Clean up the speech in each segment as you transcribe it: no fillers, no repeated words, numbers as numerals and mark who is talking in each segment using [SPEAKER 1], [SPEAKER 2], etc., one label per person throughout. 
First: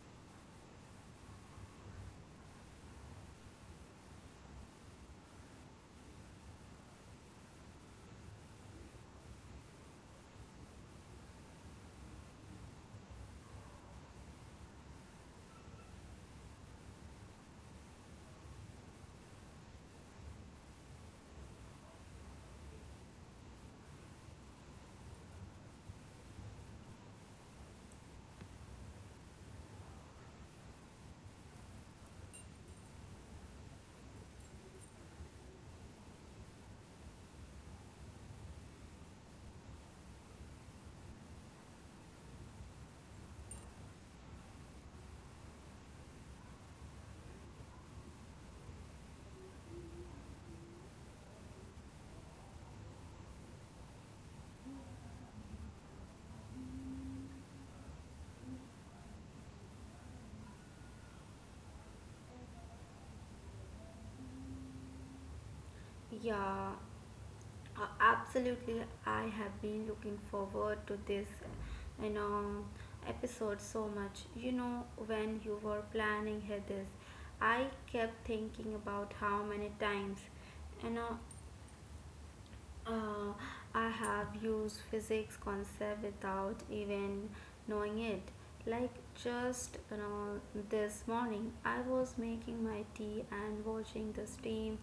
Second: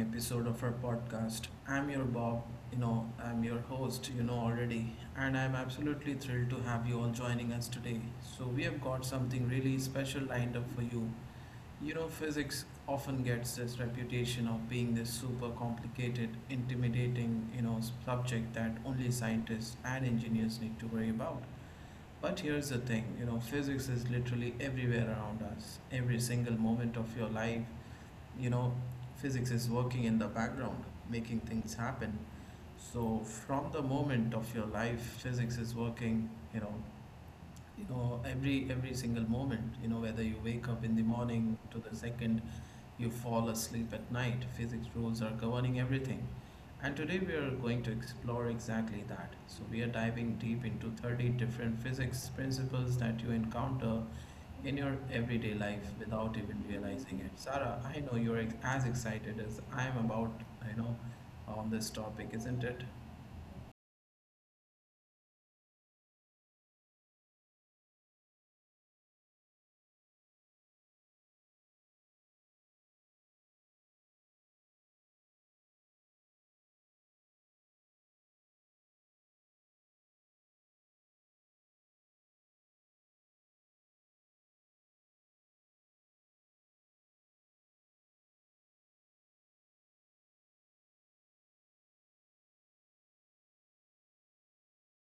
[SPEAKER 1] episode of our podcast. I'm your Bob, I'm your host, and I'm absolutely thrilled to have you all joining us today. So, we have got something really special lined up for you. Physics often gets this reputation of being this super complicated, intimidating, subject that only scientists and engineers need to worry about. But here's the thing, physics is literally everywhere around us. Every single moment of your life, you know physics is working in the background making things happen. So from the moment of your life physics is working. you know every single moment whether you wake up in the morning to the second you fall asleep at night, physics rules are governing everything. And today we are going to explore exactly that. So, we are diving deep into 30 different physics principles that you encounter in your everyday life without even realizing it. Sarah, I know as excited as I am about, you know, on this topic, isn't it?
[SPEAKER 2] Yeah, Absolutely. I have been looking forward to this you know, episode so much. You know, when you were planning here this, I kept thinking about how many times you know uh, I have used physics concept without even knowing it. Like just you know, this morning, I was making my tea and watching the steam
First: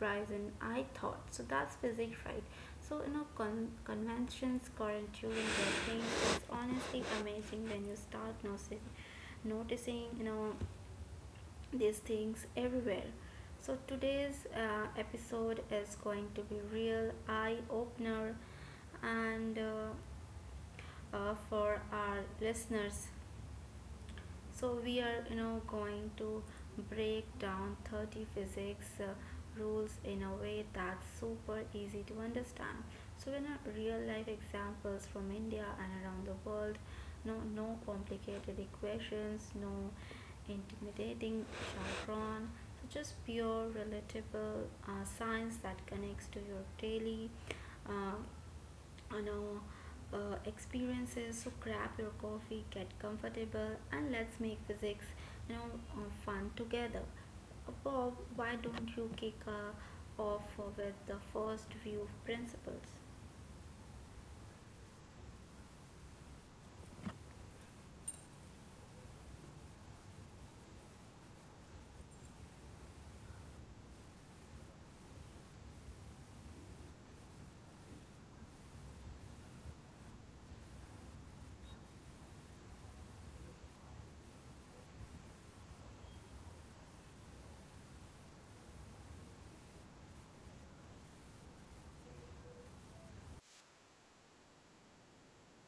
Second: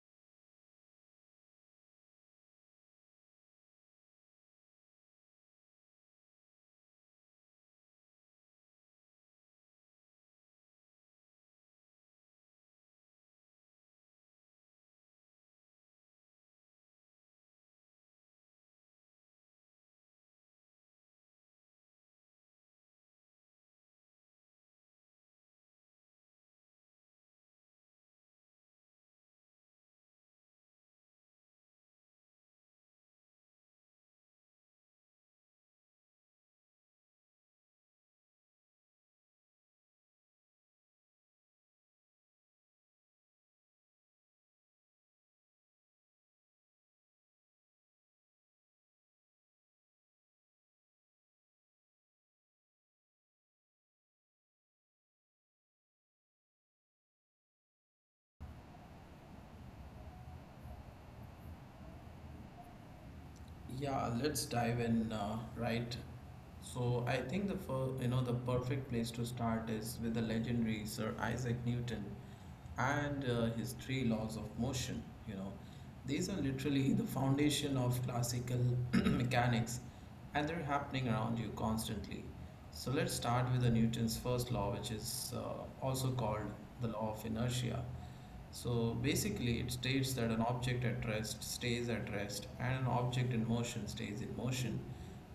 [SPEAKER 2] rise, and I thought, so that's physics, right? So you know, conventions controlling the thing is honestly amazing when you start noticing you know these things everywhere. So today's episode is going to be real eye opener and for our listeners so we are you know going to break down 30 physics rules in a way that's super easy to understand. So in a real life examples from India and around the world, no complicated equations, no intimidating jargon, so just pure relatable science that connects to your daily uh, you know experiences. So grab your coffee, get comfortable, and let's make physics you know fun together. Bob, why don't you kick off with the first view principles?
[SPEAKER 1] Yeah, let's dive in, right? So I think the the perfect place to start is with the legendary Sir Isaac Newton and his three laws of motion. You know, these are literally the foundation of classical mechanics, and they're happening around you constantly. So let's start with the Newton's first law, which is also called the law of inertia. So basically, it states that an object at rest stays at rest and an object in motion stays in motion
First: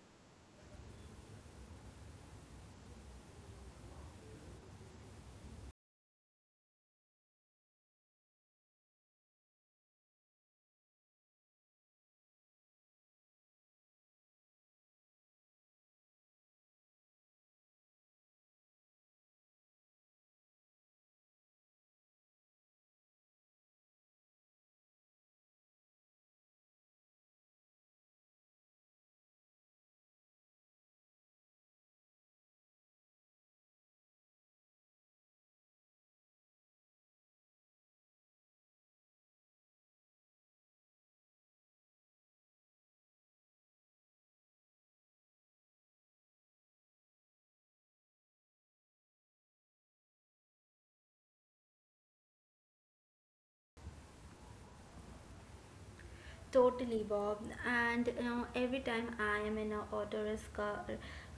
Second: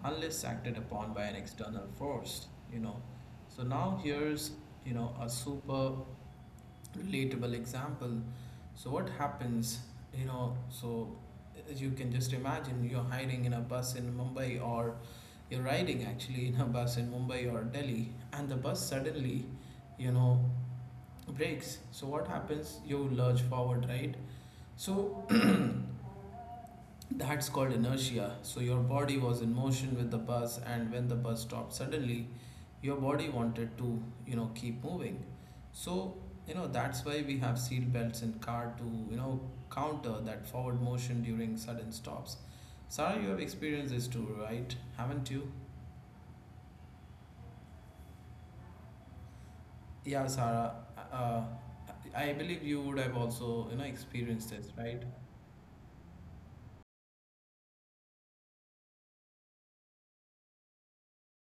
[SPEAKER 1] unless acted upon by an external force. you know. So now here's a super relatable example. So what happens, you know, so as you can just imagine you're riding actually in a bus in Mumbai or Delhi and the bus suddenly, you know, breaks. So what happens? You lurch forward, right? So that's called inertia. So your body was in motion with the bus, and when the bus stopped suddenly, your body wanted to, keep moving. So, that's why we have seat belts in car to, you know, counter that forward motion during sudden stops. Sarah, you have experienced this too, right? Haven't you? Yeah, Sarah. Uh, I believe you would have also, experienced this, right?
[SPEAKER 2] Totally, Bob. And you know, every time I am in a auto risk, uh,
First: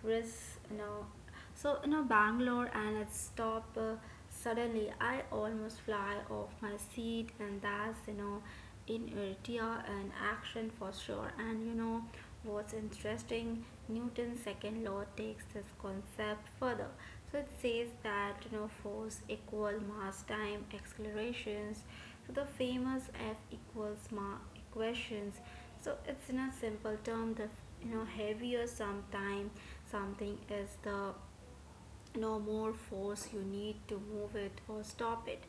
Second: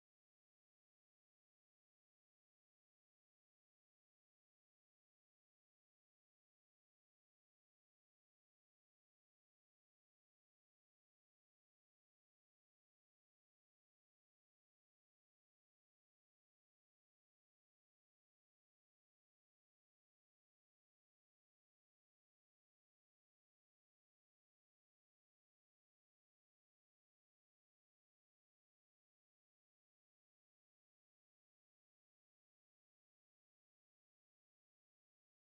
[SPEAKER 2] risk, you know, so you know, Bangalore and it stop. Suddenly, I almost fly off my seat, and that's you know, in inertia and action for sure. And you know, what's interesting, Newton's second law takes this concept further. So it says that you know force equal mass time accelerations. So the famous F equals ma equations. So it's in a simple term, the you know heavier sometime something is, the no more force you need to move it or stop it.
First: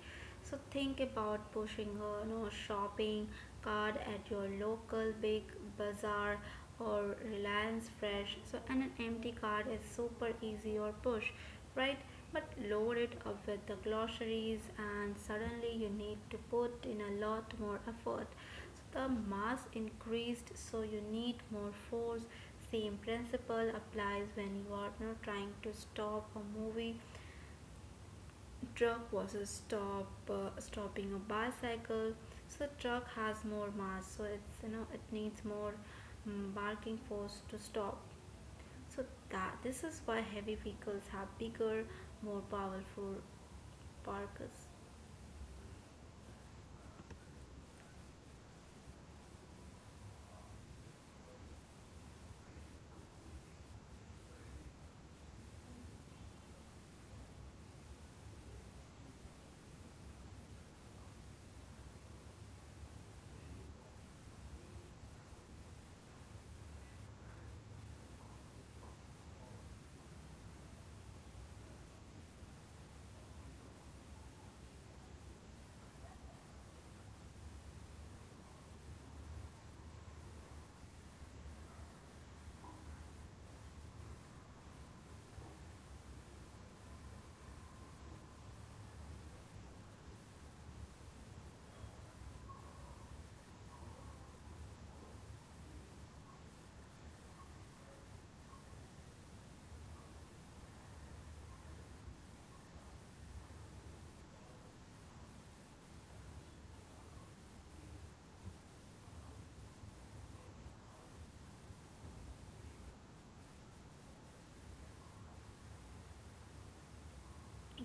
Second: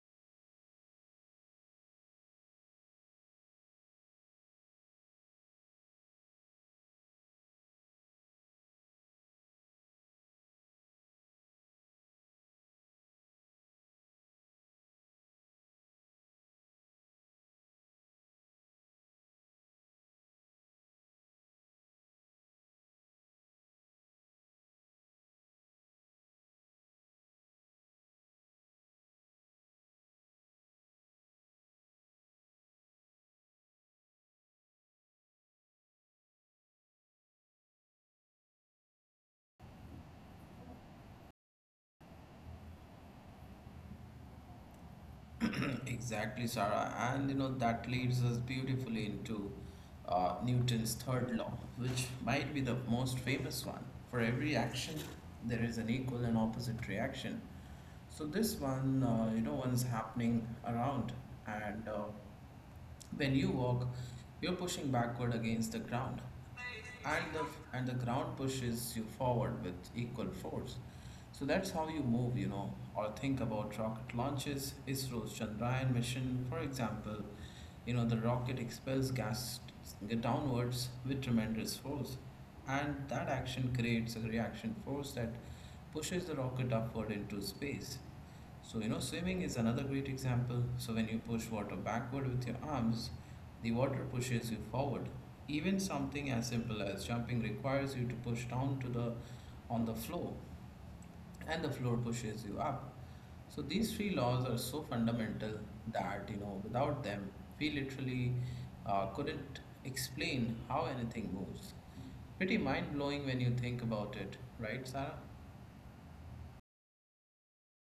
[SPEAKER 2] So think about pushing a no shopping cart at your local big bazaar or reliance fresh. So and an empty cart is super easy or push, right? But load it up with the groceries and suddenly you need to put in a lot more effort. The mass increased, so you need more force. Same principle applies when you are not trying to stop a moving truck versus stopping a bicycle. So truck has more mass, so it's you know it needs more barking force to stop. So that this is why heavy vehicles have bigger, more powerful barkers.
[SPEAKER 1] Exactly, Sarah. And that leads us beautifully into Newton's third law, which might be the most famous one. For every action, there is an equal and opposite reaction. So this one, one's happening around, and when you walk, you're pushing backward against the ground, and the ground pushes you forward with equal force. So that's how you move, or think about rocket launches, ISRO's Chandrayaan mission, for example. The rocket expels gas downwards with tremendous force, and that action creates a reaction force that pushes the rocket upward into space. So, swimming is another great example. So, when you push water backward with your arms, the water pushes you forward. Even something as simple as jumping requires you to push down to the on the floor, and the floor pushes you up. So these three laws are so fundamental that without them we literally couldn't explain how anything moves. Pretty mind blowing when you think about it, right, Sarah?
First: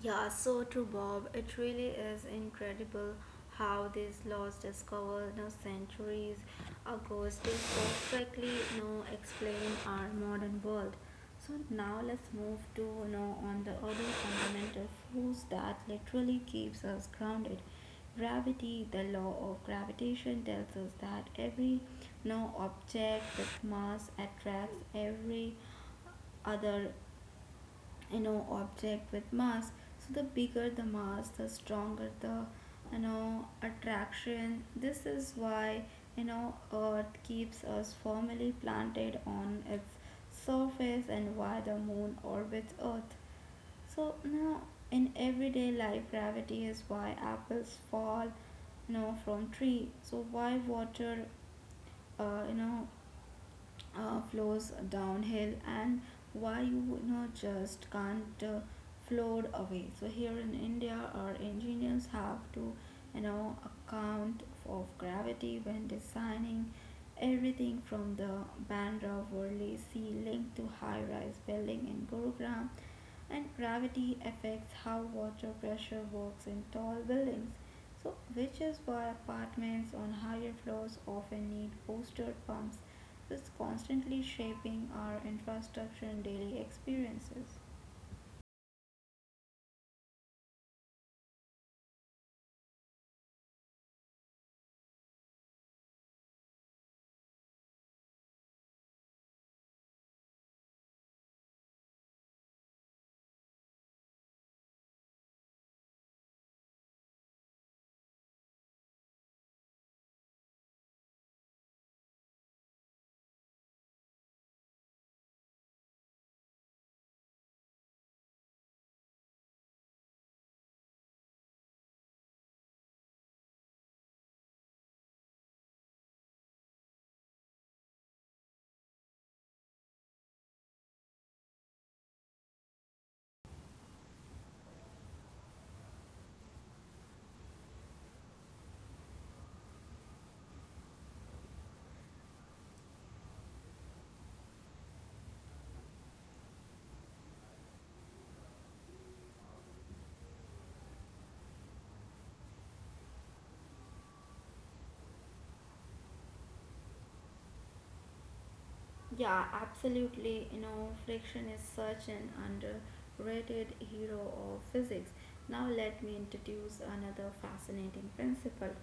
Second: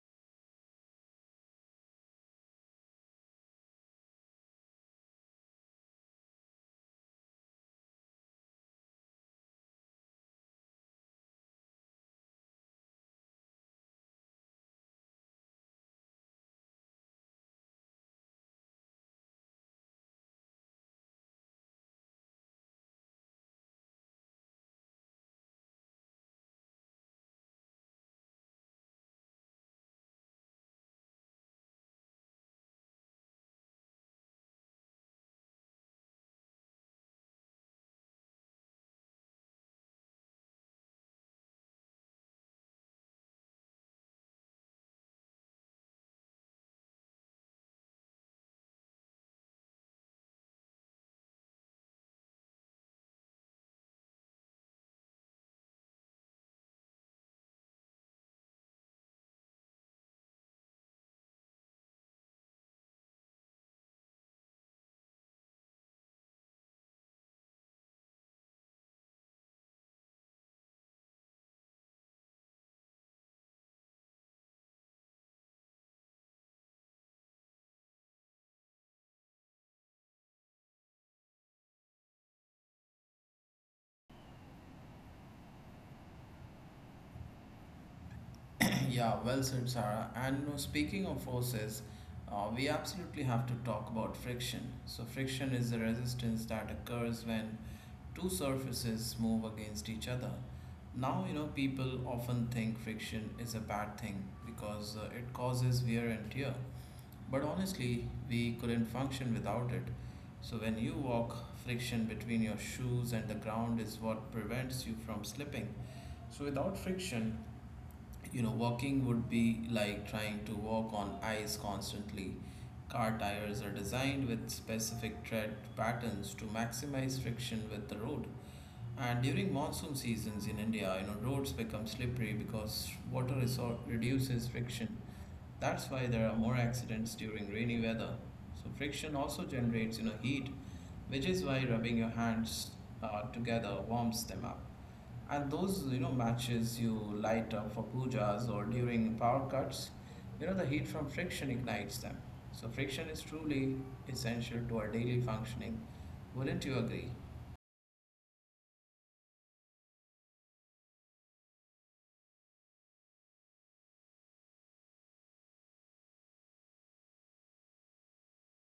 [SPEAKER 2] Yeah, so true, Bob. It really is incredible how these laws discovered you know, centuries ago still perfectly you know, explain our modern world. So now let's move to you know on the other fundamental force that literally keeps us grounded. Gravity, the law of gravitation tells us that every you know, object with mass attracts every other you know object with mass. So the bigger the mass, the stronger the you know attraction. This is why you know Earth keeps us firmly planted on its surface and why the Moon orbits Earth. So now in everyday life, gravity is why apples fall you know from tree, so why water uh, you know flows downhill and why you know just can't float away. So here in India our engineers have to you know account of gravity when designing everything from the Bandra Worli Sea Link to high rise building in Gurugram. And gravity affects how water pressure works in tall buildings, so, which is why apartments on higher floors often need booster pumps, which constantly shaping our infrastructure and daily experiences.
[SPEAKER 1] Yeah, well said, Sarah. And speaking of forces, we absolutely have to talk about friction. So friction is the resistance that occurs when two surfaces move against each other. Now, people often think friction is a bad thing because it causes wear and tear. But honestly, we couldn't function without it. So when you walk, friction between your shoes and the ground is what prevents you from slipping. So without friction, walking would be like trying to walk on ice constantly. Car tires are designed with specific tread patterns to maximize friction with the road. And during monsoon seasons in India, roads become slippery because reduces friction. That's why there are more accidents during rainy weather. So friction also generates, heat, which is why rubbing your hands together warms them up. And those, matches you light up for pujas or during power cuts, the heat from friction ignites them. So friction is truly essential to our daily functioning. Wouldn't you agree?
[SPEAKER 2] Yeah, absolutely. You know, friction is such an underrated hero of physics. Now, let me introduce another fascinating principle.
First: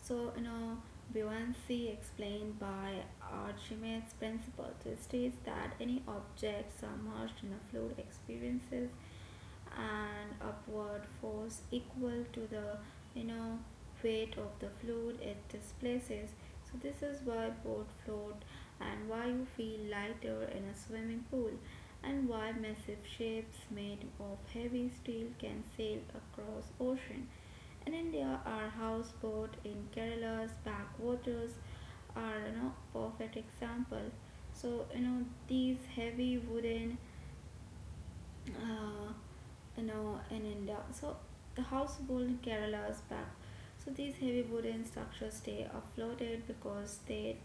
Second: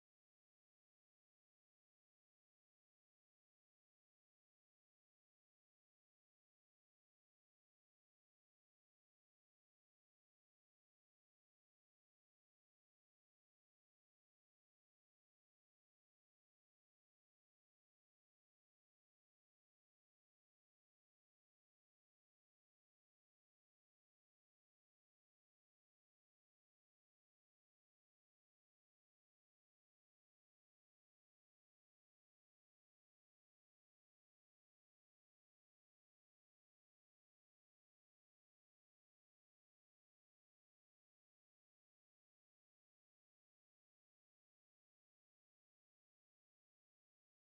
[SPEAKER 2] So, you know, buoyancy explained by Archimedes' principle, which states that any object submerged in a fluid experiences an upward force equal to the, you know, weight of the fluid it displaces. So this is why boats float and why you feel lighter in a swimming pool and why massive ships made of heavy steel can sail across ocean. In India, our houseboat in Kerala's backwaters are you know, perfect example. So you know these heavy uh, you know, in India. So the houseboat in Kerala's back. So these heavy wooden structures stay afloated because they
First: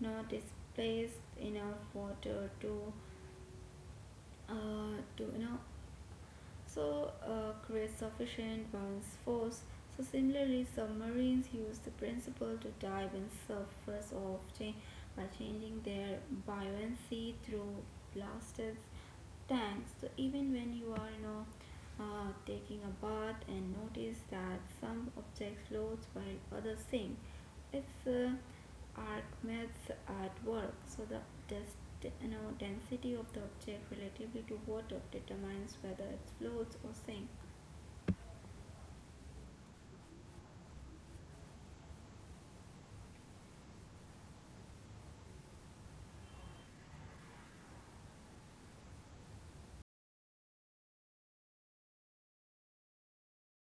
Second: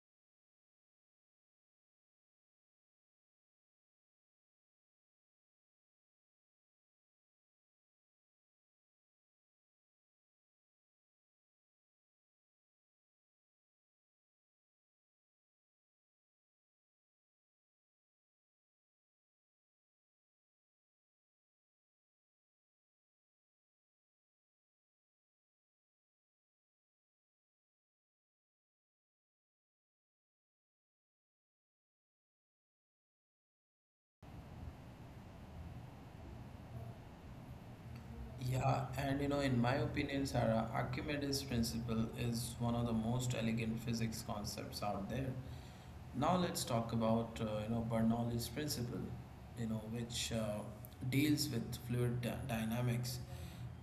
[SPEAKER 2] you know displaced enough water to, uh, to you know creates sufficient bounce force. So similarly, submarines use the principle to dive in surface often by changing their buoyancy through blasted tanks. So even when you are taking a bath and notice that some object floats while others sink, it's arc maps at work. So the dest, you know, density of the object relatively to water determines whether it floats or sinks.
[SPEAKER 1] Yeah, and in my opinion, Sarah, Archimedes' principle is one of the most elegant physics concepts out there. Now let's talk about Bernoulli's principle, which deals with dynamics.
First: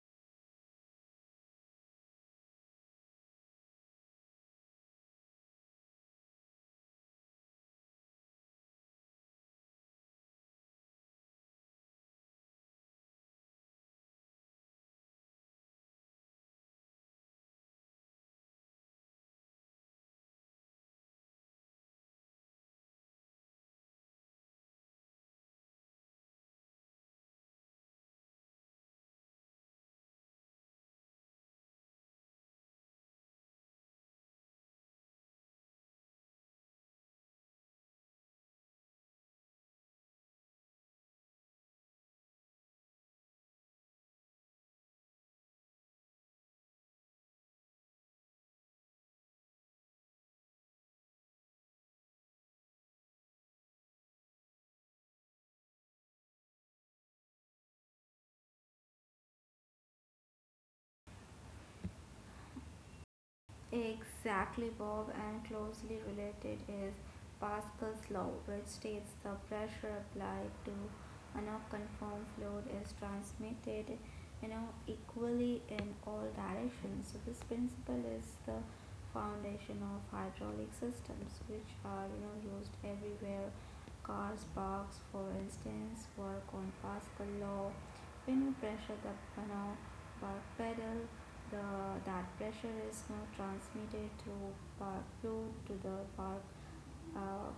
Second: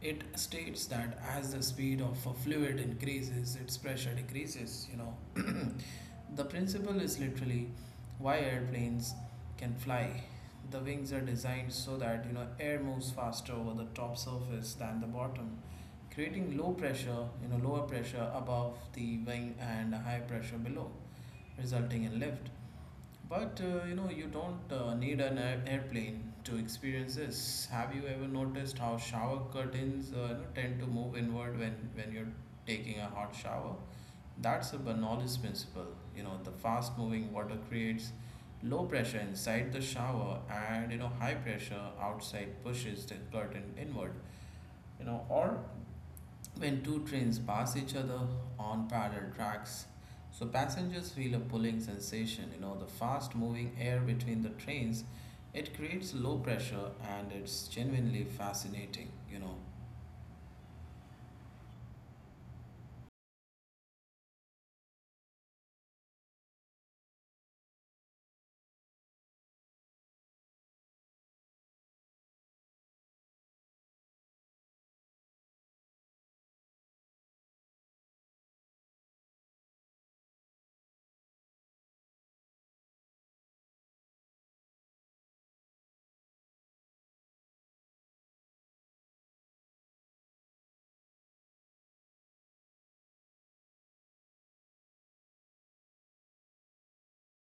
[SPEAKER 1] It states that as the speed of a fluid increases, its pressure decreases. The principle is literally why airplanes can fly. The wings are designed so that air moves faster over the top surface than the bottom, creating lower pressure above the wing and high pressure below, resulting in lift. But you don't need airplane to experience this. Have you ever noticed how shower curtains tend to move inward when you're taking a hot shower? That's a Bernoulli's principle. The fast moving water creates low pressure inside the shower and high pressure outside pushes the curtain inward. Or when two trains pass each other on parallel tracks. So passengers feel a pulling sensation, the fast moving air between the trains. It creates low pressure and it's genuinely fascinating.
[SPEAKER 2] Exactly, Bob, and closely related is Pascal's law, which states the pressure applied to a non-conform fluid is transmitted, you know, equally in all directions. So this principle is the foundation of hydraulic systems, which are you know used everywhere. Cars, parks, for instance, work on Pascal law pin pressure the now bar pedal the that pressure is now transmitted through bar flow to the bar uh,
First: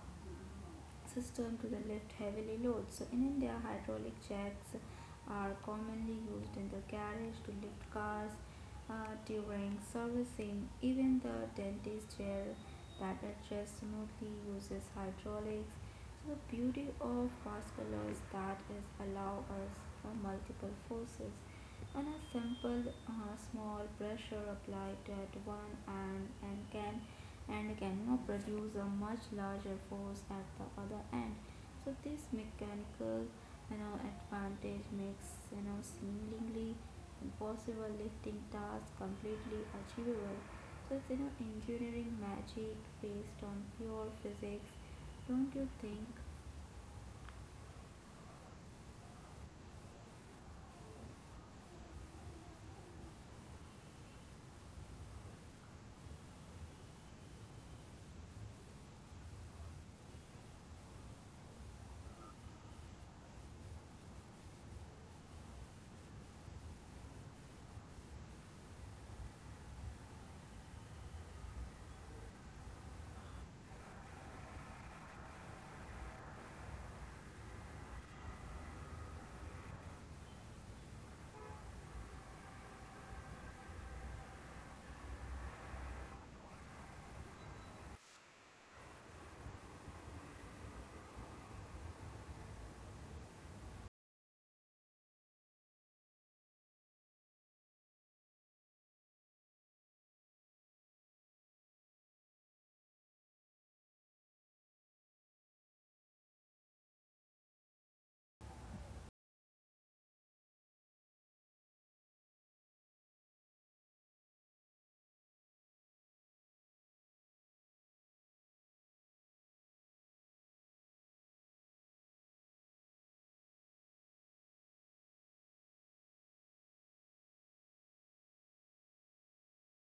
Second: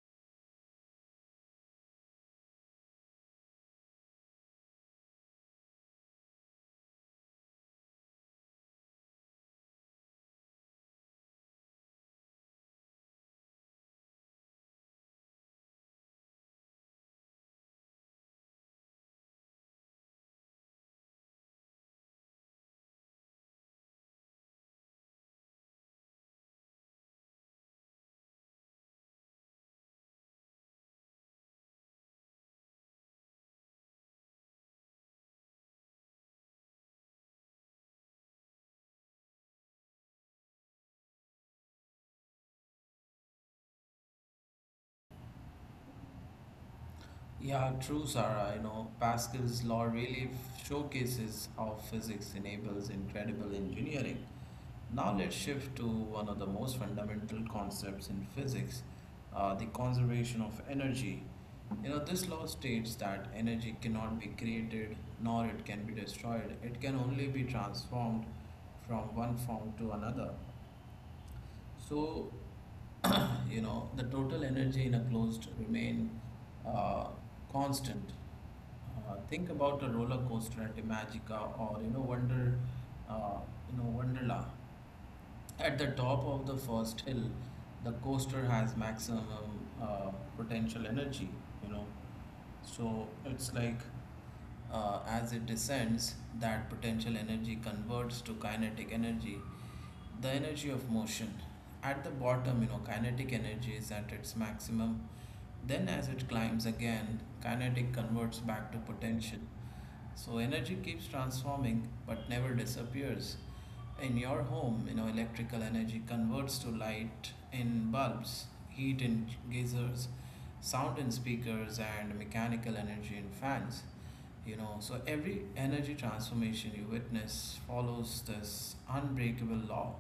[SPEAKER 2] system to the lift heavily loads. So in India, hydraulic jacks are commonly used in the garage to lift cars during servicing. Even the dentist chair that adjusts smoothly uses hydraulics. So the beauty of vascular is that it allows us for multiple forces. And a simple small pressure applied at one end and cannot produce a much larger force at the other end. So this mechanical you know, advantage makes you know seemingly impossible lifting task completely achievable. So it's you know engineering magic based on pure physics, don't you think?
[SPEAKER 1] Yeah, true, Sarah. Pascal's law really showcases how physics enables incredible engineering. Now let's shift to one of the most fundamental concepts in physics, the conservation of energy. This law states that energy cannot be created nor it can be destroyed. It can only be transformed from one form to another. So, the total energy in a closed remain uh, constant. Think about a roller coaster at Imagica or uh, Wonderla. At the top of the first hill, the coaster has maximum uh, potential energy. You know, so it's like As it descends, that potential energy converts to kinetic energy, the energy of motion. At the bottom kinetic energy is at its maximum. Then as it climbs again kinetic converts back to potential, so energy keeps transforming but never disappears. In your home electrical energy converts to light in bulbs, heat in geysers, sound in speakers, and mechanical energy in fans. So every energy transformation you witness follows this unbreakable law.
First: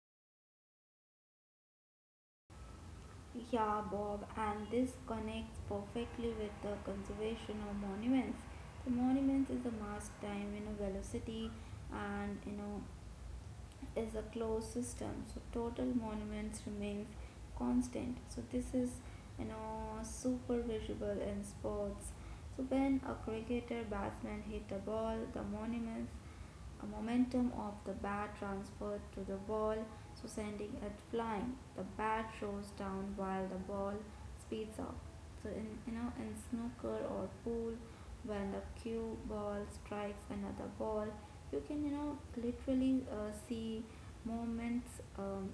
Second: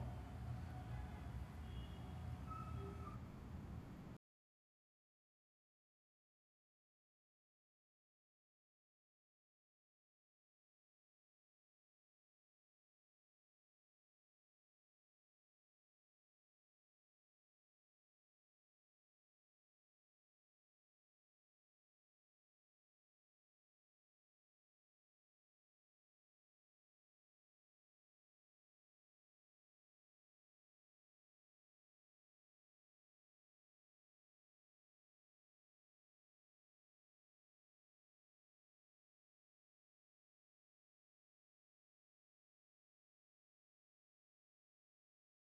[SPEAKER 2] Yeah, Bob, and this connects perfectly with the conservation of monuments. The monuments is a mass time, you know, velocity, and you know is a closed system. So total monuments remains constant. So this is you know super visible in sports. So when a cricketer batsman hit a ball, the monuments a momentum of the bat transferred to the ball, so sending it flying. The bat rolls down while the ball speeds up. So in you know in snooker or pool, when the cue ball strikes another ball, you can you know literally see moments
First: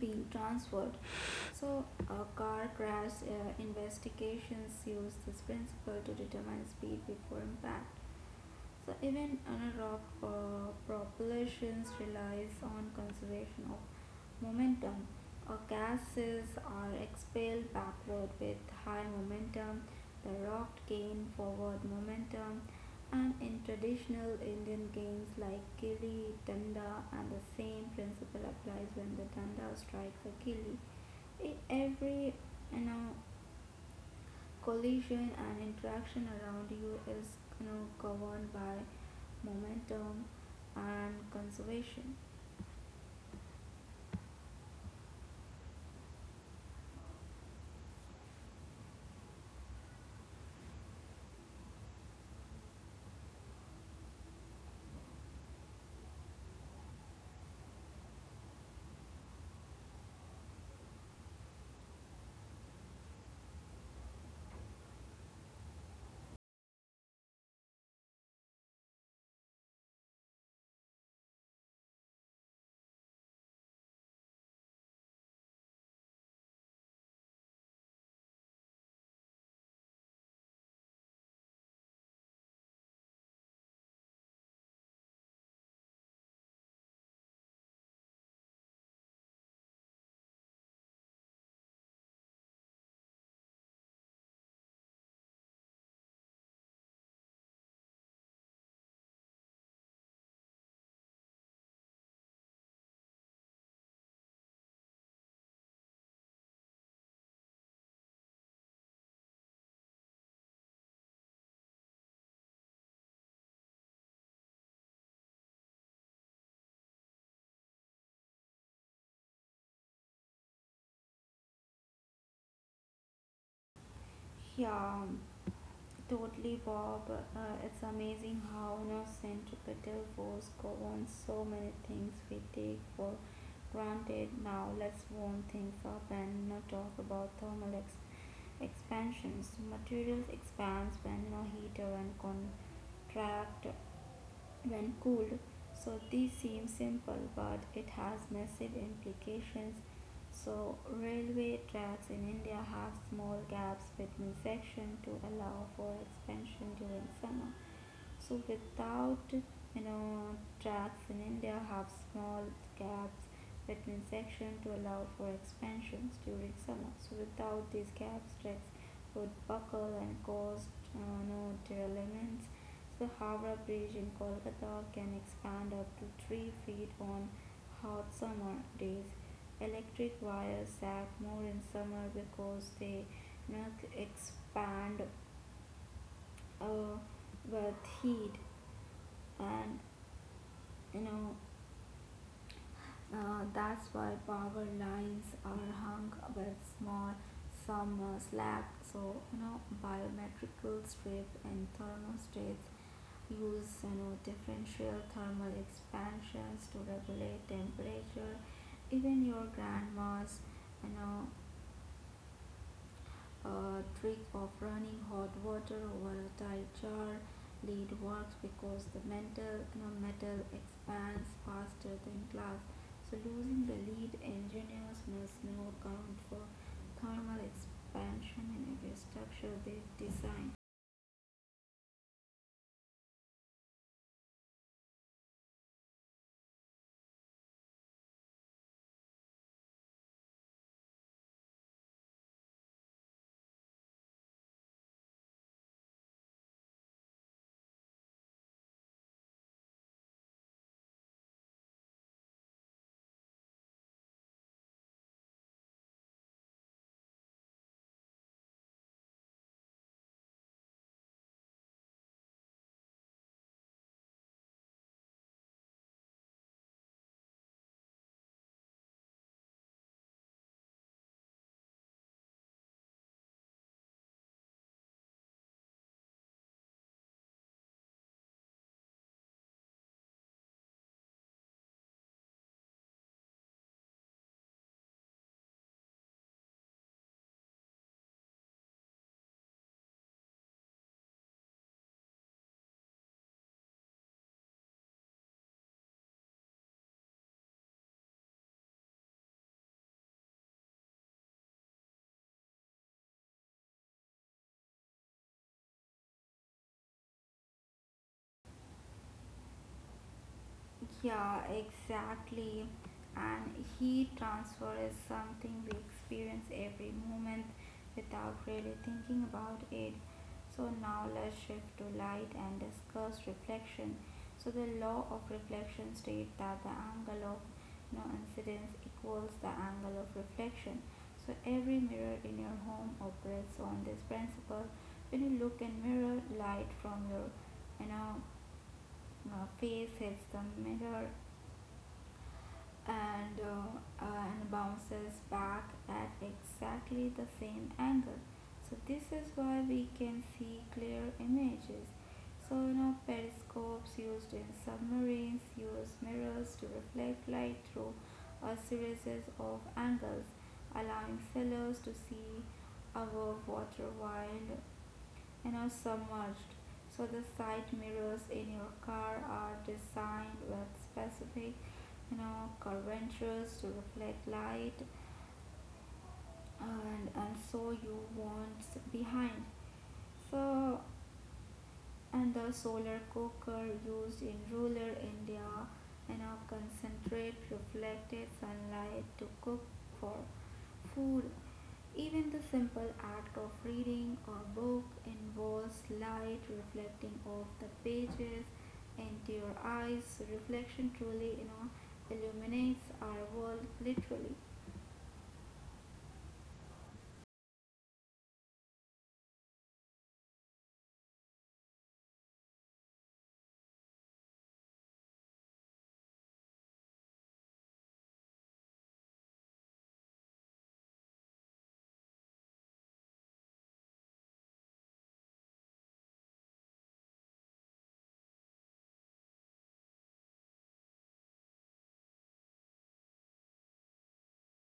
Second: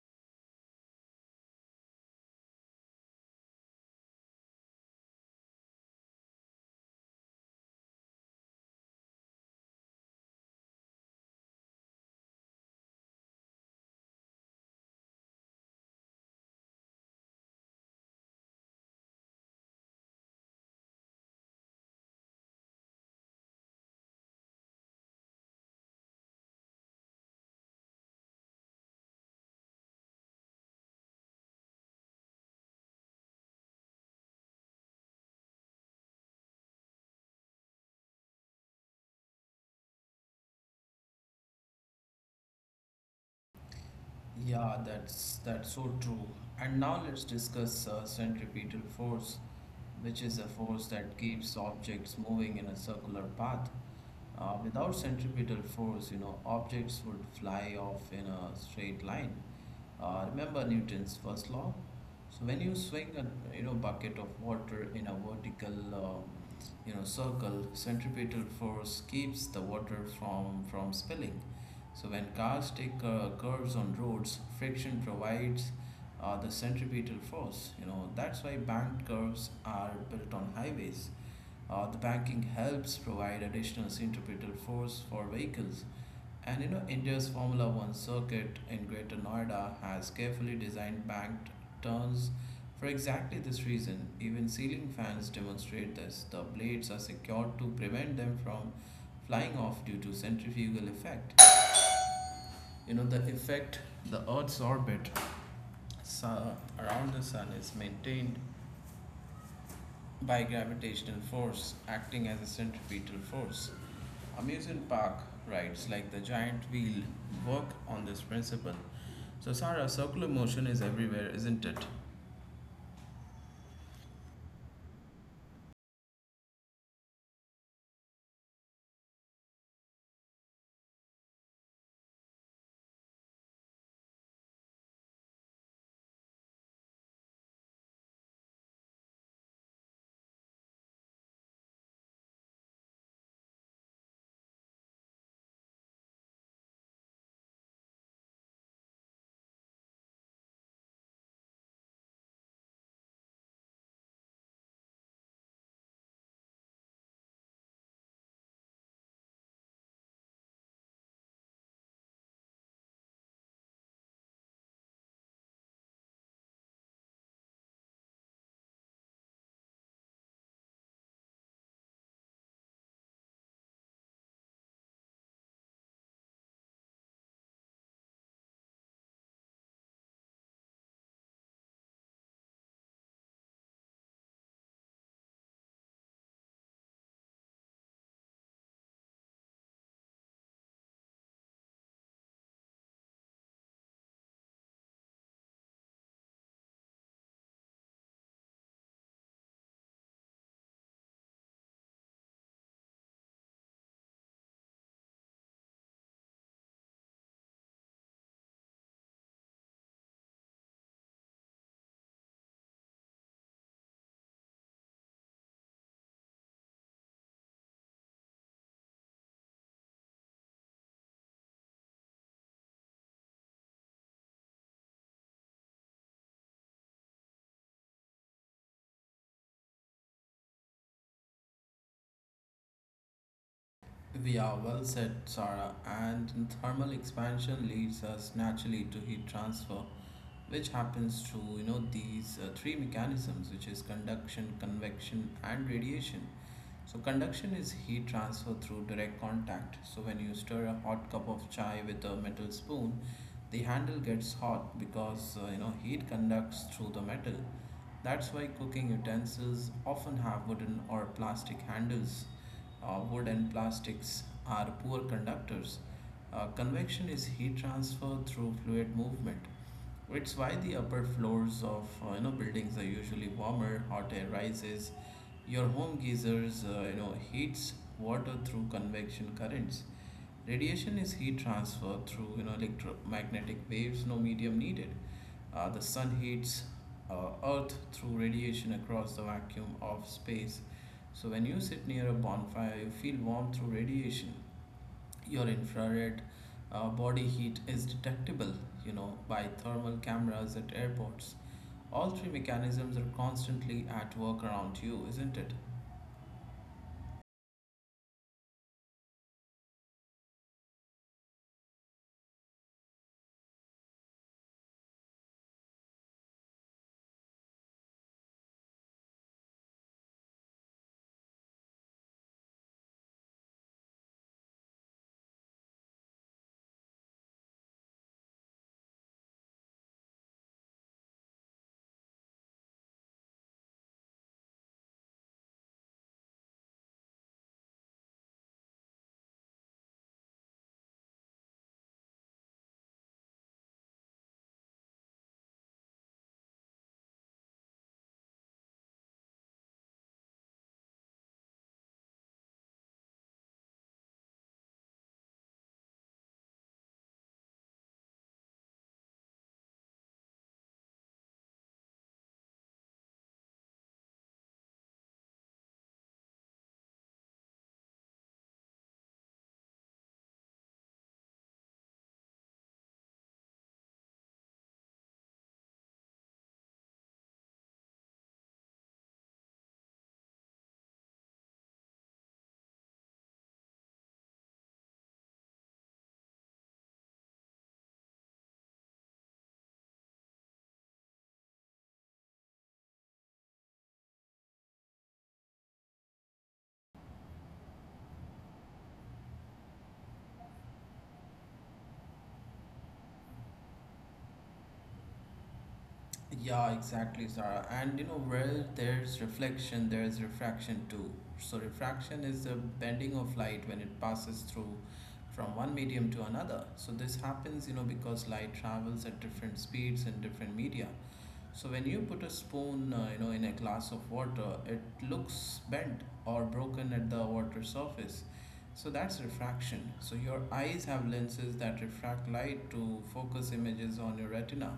[SPEAKER 2] being transferred. So car crash investigations use this principle to determine speed before impact. So even analog propulsions relies on conservation of momentum. A gases are expelled backward with high momentum. The rock gain forward momentum. And in traditional Indian games like Kili Danda, and the same principle applies when the Danda strikes a Kili. Every you know, collision and interaction around you is you know, governed by momentum and conservation.
[SPEAKER 1] Yeah, that's so true. And now let's discuss centripetal force, which is a force that keeps objects moving in a circular path. Without centripetal force, objects would fly off in a straight line. Remember Newton's first law? So when you swing a bucket of water in a vertical circle, centripetal force keeps the water from spilling. So when cars take curves on roads, friction provides the centripetal force. That's why banked curves are built on highways. The banking helps provide additional centripetal force for vehicles. And India's Formula One circuit in Greater Noida has carefully designed banked turns for exactly this reason. Even ceiling fans demonstrate this. The blades are secured to prevent them from flying off due to centrifugal effect. You know, the effect the Earth's orbit around the Sun is maintained by gravitational force acting as a centripetal force. Amusement park rides like the giant wheel work on this principle. So, Sarah, circular motion is everywhere, isn't it?
[SPEAKER 2] Yeah. Totally, Bob. It's amazing how innocent centripetal force governs so many things we take for granted. Now, let's warm things up and you know, talk about expansions. Materials expands when you know, heater and contract when cooled. So this seems simple, but it has massive implications. So railway tracks in India have small gaps between sections to allow for expansion during summer. So without you know tracks in India have small gaps between sections to allow for expansions during summer. So without these gaps, tracks would buckle and cause no derailments. So Howrah Bridge in Kolkata can expand up to 3 feet on hot summer days. Electric wires sag more in summer because they you know, expand uh, with heat and you know, that's why power lines are hung with small summer slack. So, you know, biometrical strip and thermostats use, you know, differential thermal expansions to regulate temperature. Even your grandma's, you know, trick of running hot water over a tight jar lead works because the metal expands faster than glass. So losing the lead, engineers must now account for thermal expansion in every structure they design.
[SPEAKER 1] We are well said, Sarah, and thermal expansion leads us naturally to heat transfer, which happens through these three mechanisms, which is conduction, convection, and radiation. So conduction is heat transfer through direct contact. So when you stir a hot cup of chai with a metal spoon, the handle gets hot because heat conducts through the metal. That's why cooking utensils often have wooden or plastic handles. Wood and plastics are poor conductors. Convection is heat transfer through fluid movement. It's why the upper floors of buildings are usually warmer. Hot air rises. Your home geysers, heats water through convection currents. Radiation is heat transfer through, electromagnetic waves. No medium needed. The sun heats Earth through radiation across the vacuum of space. So when you sit near a bonfire, you feel warm through radiation. Your infrared body heat is detectable, by thermal cameras at airports. All three mechanisms are constantly at work around you, isn't it?
[SPEAKER 2] Yeah, exactly. And heat transfer is something we experience every moment without really thinking about it. So now let's shift to light and discuss reflection. So the law of reflection states that the angle of no incidence equals the angle of reflection. So every mirror in your home operates on this principle. When you look in mirror, light from your you know face hits the mirror and, uh, uh, and bounces back at exactly the same angle. So this is why we can see clear images. So you know periscopes used in submarines use mirrors to reflect light through a series of angles, allowing sailors to see above water while you know, submerged. So the side mirrors in your car are designed with specific you know curvatures to reflect light and so you won't sit behind. So and the solar cooker used in rural India and a concentrate reflected sunlight to cook for food. Even the simple act of reading a book involves light reflecting off the pages into your eyes. Reflection truly, you know, illuminates our world literally.
[SPEAKER 1] Yeah, exactly, Sarah. And you know, where there's reflection, there's refraction too. So, refraction is the bending of light when it passes through from one medium to another. So, this happens, you know, because light travels at different speeds in different media. So, when you put a spoon, you know, in a glass of water, it looks bent or broken at the water surface. So, that's refraction. So, your eyes have lenses that refract light to focus images on your retina,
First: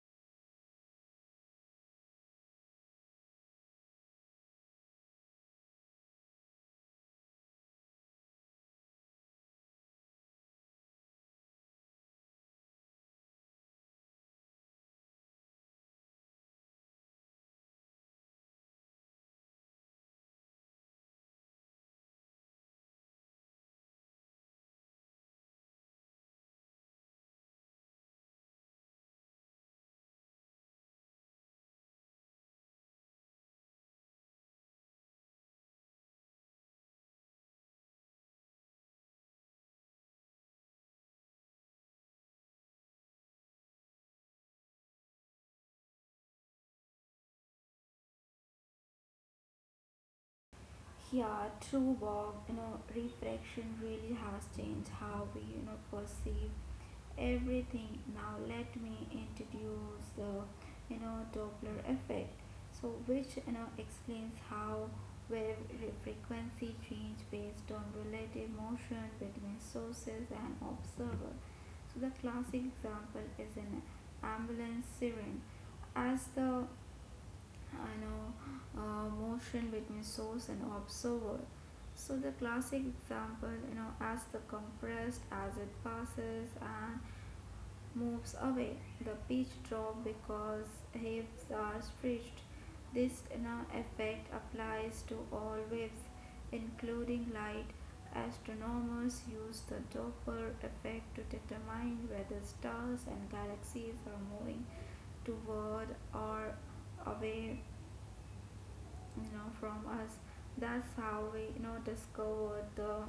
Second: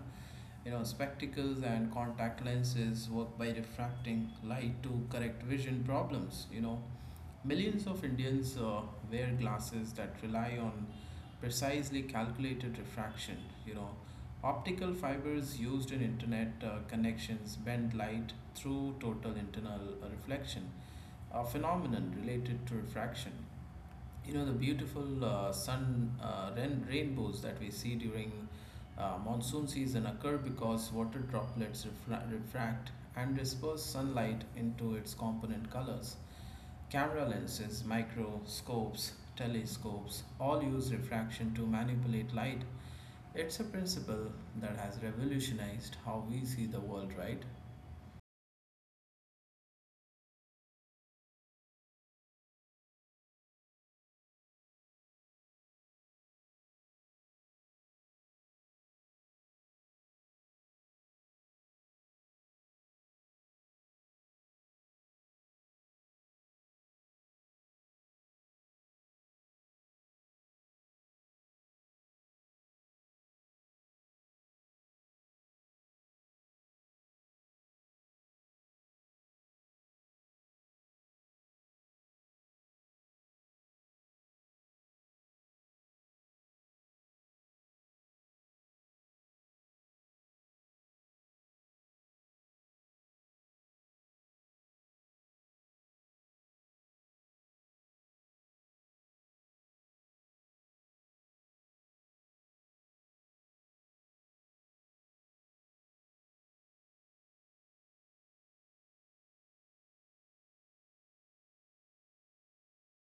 [SPEAKER 1] you know, spectacles and contact lenses work by refracting light to correct vision problems. You know, millions of Indians wear glasses that rely on precisely calculated refraction. You know, optical fibers used in internet connections bend light through total internal reflection, a phenomenon related to refraction. You know, the beautiful sun rainbows that we see during monsoon season occur because water droplets refract and disperse sunlight into its component colors. Camera lenses, microscopes, telescopes all use refraction to manipulate light. It's a principle that has revolutionized how we see the world, right?
[SPEAKER 2] Yeah, true, Bob. You know, reflection really has changed how we, you know, perceive everything. Now let me introduce the Doppler effect, which explains how wave frequency change based on relative motion between sources and observer. So the classic example is an ambulance siren. As the you know motion between source and observer. So the classic example, as the compressed as it passes and moves away. The pitch drops because waves are stretched. This effect applies to all waves, including light. Astronomers use the Doppler effect to determine whether stars and galaxies are moving toward or away, from us. That's how we discovered the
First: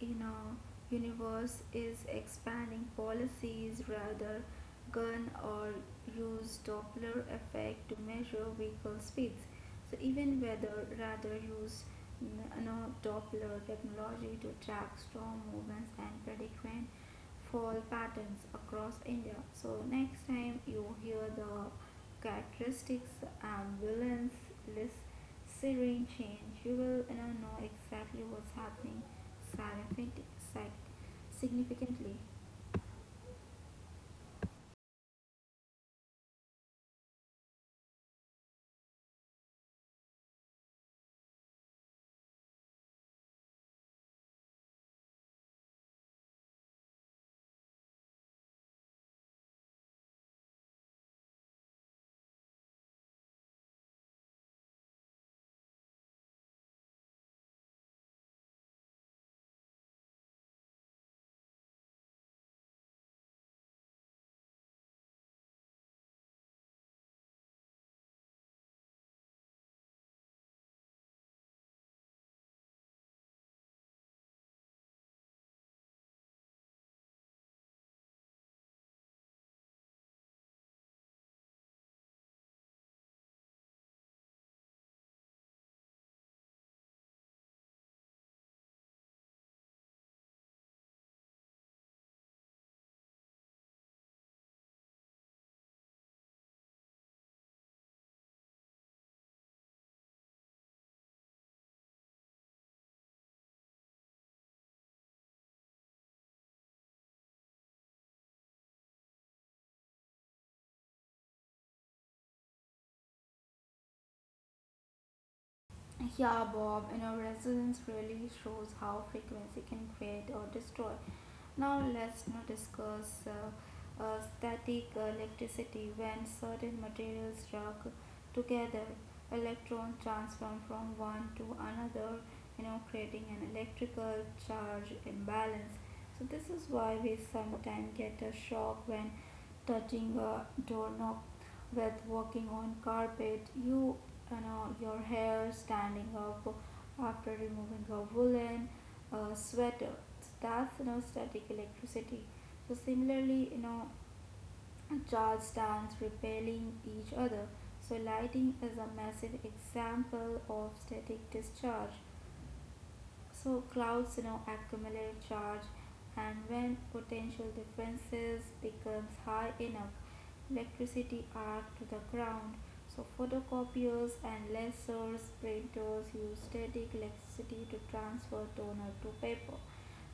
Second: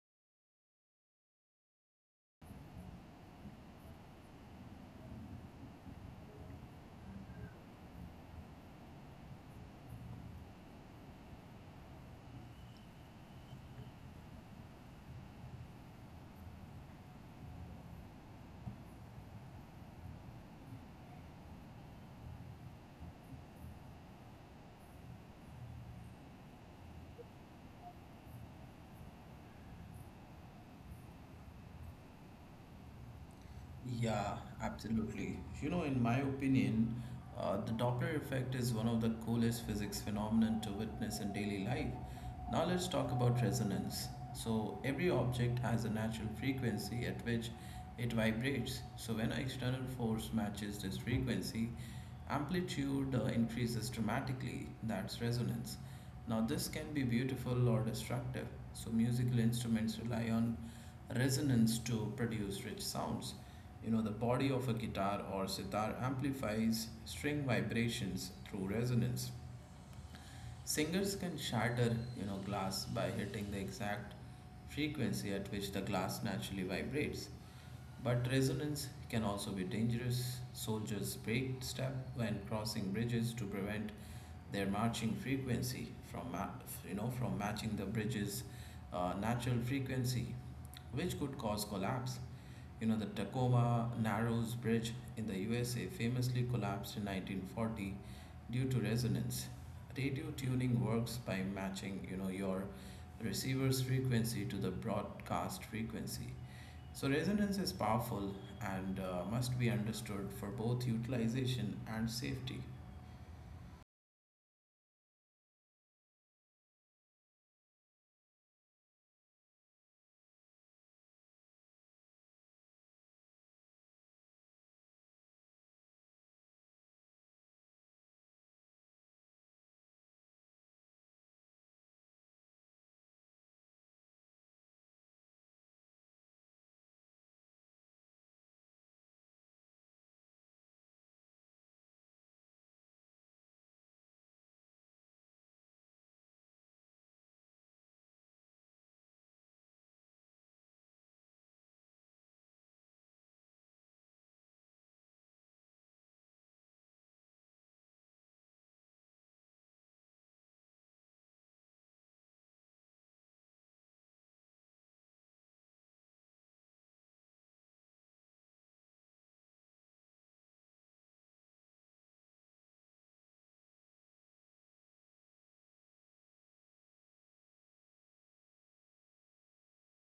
[SPEAKER 2] you know universe is expanding policies rather gun or use doppler effect to measure vehicle speeds. So even weather rather use you doppler technology to track storm movements and predict rain fall patterns across India. So next time you hear the characteristics ambulance list serene change, you will know exactly what's happening significantly.
[SPEAKER 1] Yeah, absolutely. You know, in my opinion, the Doppler effect is one of the coolest physics phenomenon to witness in daily life. Now let's talk about resonance. So every object has a natural frequency at which it vibrates. So when an external force matches this frequency, amplitude increases dramatically. That's resonance. Now this can be beautiful or destructive. So musical instruments rely on resonance to produce rich sounds. You know, the body of a guitar or sitar amplifies string vibrations through resonance. Singers can shatter, you know, glass by hitting the exact frequency at which the glass naturally vibrates. But resonance can also be dangerous. Soldiers break step when crossing bridges to prevent their marching frequency from you know from matching the bridge's natural frequency, which could cause collapse. You know, the Tacoma Narrows Bridge in the USA famously collapsed in 1940 due to resonance. Radio tuning works by matching, you know, your receiver's frequency to the broadcast frequency. So resonance is powerful and must be understood for both utilization and safety.
[SPEAKER 2] Yeah, Bob, and our resilience really shows how frequency can create or destroy. Now let's now discuss static electricity. When certain materials rock together, electrons transform from one to another, creating an electrical charge imbalance. So this is why we sometimes get a shock when touching a doorknob, with walking on carpet, you, your hair standing up after removing a woolen sweater. So that's static electricity. So similarly, charge stands repelling each other. So lighting is a massive example of static discharge. So clouds, accumulate charge, and when potential differences becomes high enough, electricity arc to the ground. So photocopiers and lasers, printers use static electricity to transfer toner to paper.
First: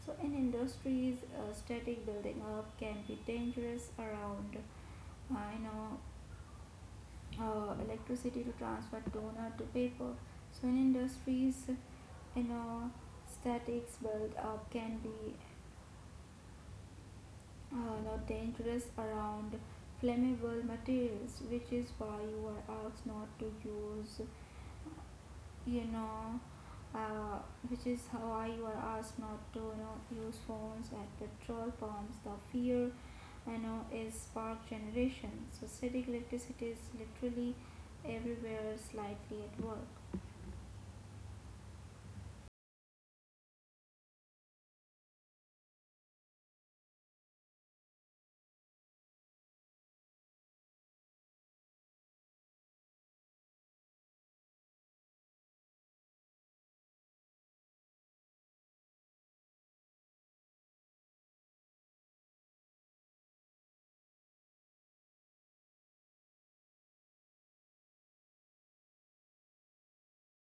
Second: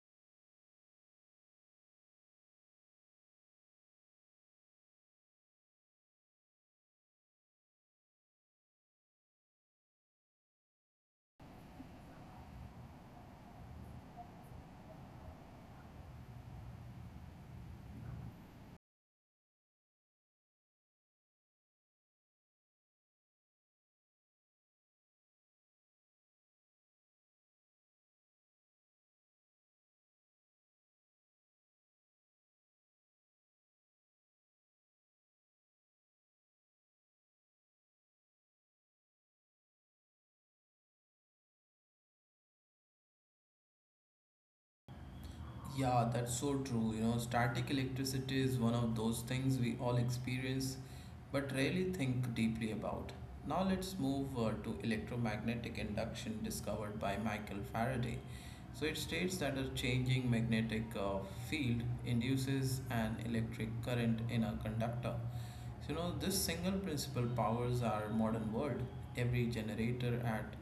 [SPEAKER 2] So in industries, static building up can be dangerous around, uh, you know, electricity to transfer toner to paper. So in industries, you know, statics build up can be you dangerous around flammable materials, which is why you are asked not to use, you know, uh, which is why you are asked not to use phones at petrol pumps. The fear Ano is spark generation. So static electricity is literally everywhere slightly at work.
[SPEAKER 1] Yeah, that's so true. You know, static electricity is one of those things we all experience but rarely think deeply about. Now, let's move to electromagnetic induction discovered by Michael Faraday. So, it states that a changing magnetic field induces an electric current in a conductor. So, you know, this single principle powers our modern world. Every generator at